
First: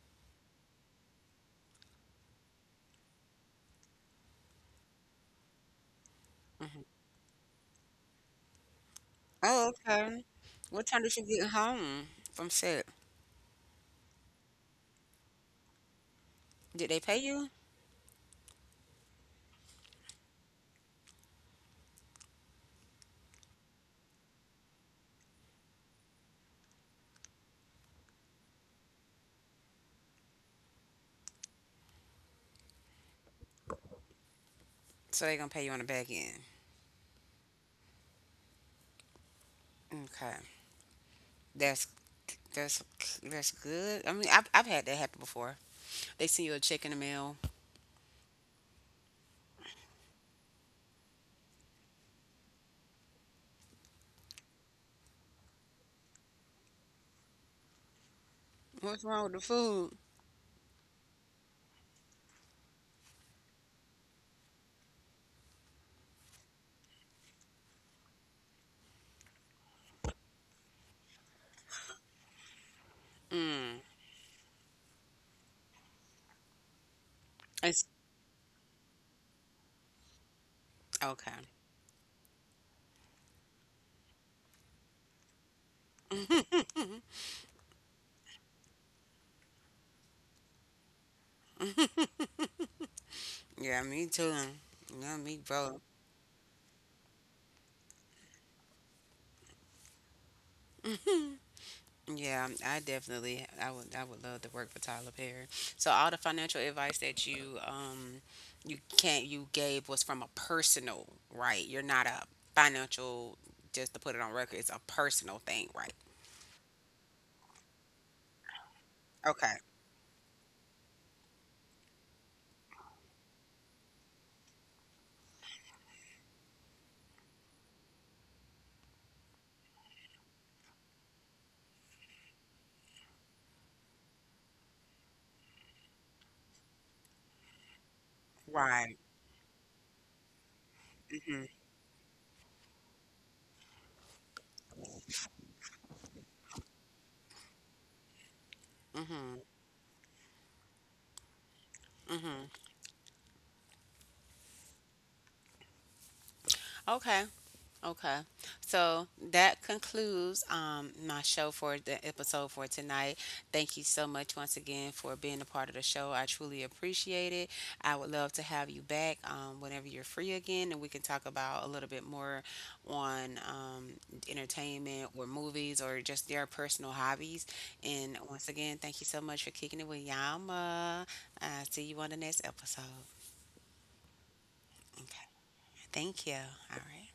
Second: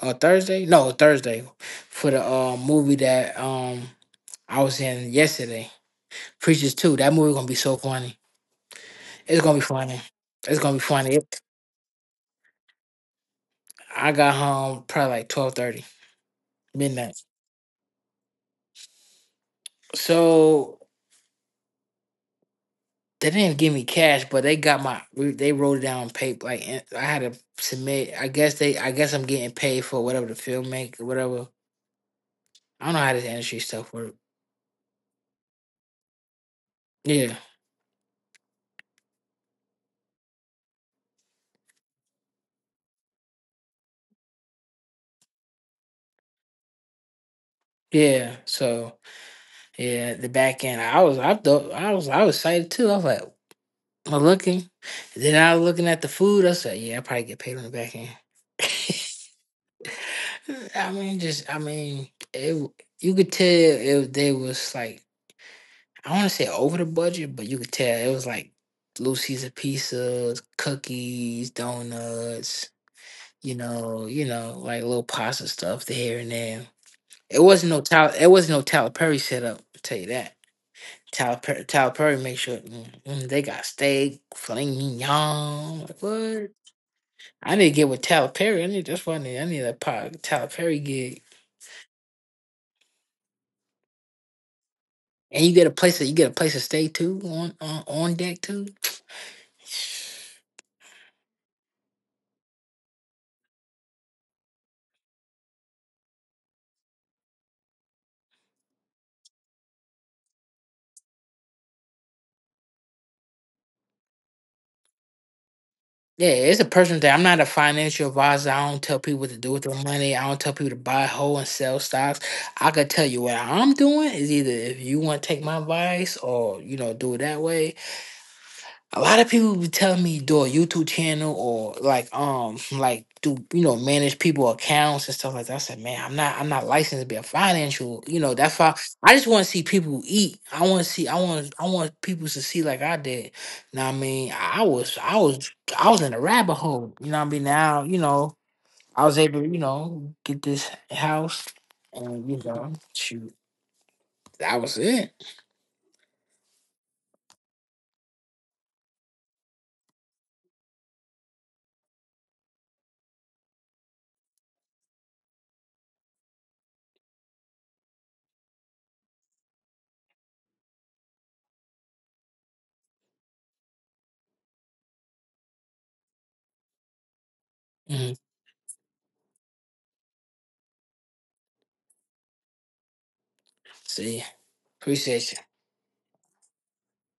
or Thursday. No, Thursday for the movie that I was in yesterday.
you.
Preachers
Hmm.
too. That movie gonna be so funny. It's gonna be
Oh,
funny.
okay.
It's gonna be
What time did
funny.
you get home from set?
I got home probably like 12:30.
Did they
Midnight.
pay you?
So they didn't give me cash, but they got my they wrote it down on paper. Like and I had to submit. I guess they. I guess I'm getting paid for whatever the film make or whatever. I don't know how this industry stuff work.
So they gonna pay you on the back end.
Yeah,
Okay. That's that's that's good. I mean, I've had that happen before. They send you a check in the mail.
yeah. So yeah, the back end. I was. I thought. I was. I was excited too. I was like. I'm looking, then I was looking at the food. I said, "Yeah, I probably get paid on the back end."
What's wrong with the food?
I mean, it, you could tell if they was like I don't want to say over the budget, but you could tell it was like Lucy's Caesar pizzas, cookies, donuts. Like little pasta stuff to here and there. It wasn't no
It's
Tyler. It wasn't no Tyler Perry setup. I'll tell you that.
okay.
Tyler Perry make sure mm, mm, they got steak, filet mignon. Like, what? I need to get with Tyler Perry. I need that's what I need. I need a pot Tyler Perry gig.
Yeah, me too. No, me
And
bro.
you get a place to stay too on on deck too.
Yeah, I definitely I would love to work for Tyler Perry. So all the financial advice that you you can't you gave was from a personal right. You're not a financial, just to put it on record. It's a personal thing, right?
Yeah, it's a personal thing. I'm not a financial advisor. I don't tell people what to do
Okay.
with their money. I don't tell people to buy, hold, and sell stocks. I could tell you what I'm doing is either if you want to take my advice or you know do it that way, a lot of people be telling me do a YouTube channel or like do you know manage people accounts and stuff like that. I said, man, I'm not licensed to be a financial. You know that's why
Right.
I just want to see people eat.
Mhm.
I want people to see like I did. Now I mean I was in a rabbit hole. You know what I mean now you know I was able
Mhm.
to you know get this house and you
Mhm.
know shoot that was it.
Okay. Okay. So that concludes my show for the episode for tonight. Thank you so much once again for being a part of the show. I truly appreciate it. I would love to have you back whenever you're free again, and we can talk about a little bit more on entertainment or movies or just their personal hobbies.
Mhm.
And once again, thank you so much for kicking it with Yama. Uh, see you on the next episode.
See.
Okay.
Appreciate you.
Thank you. All right.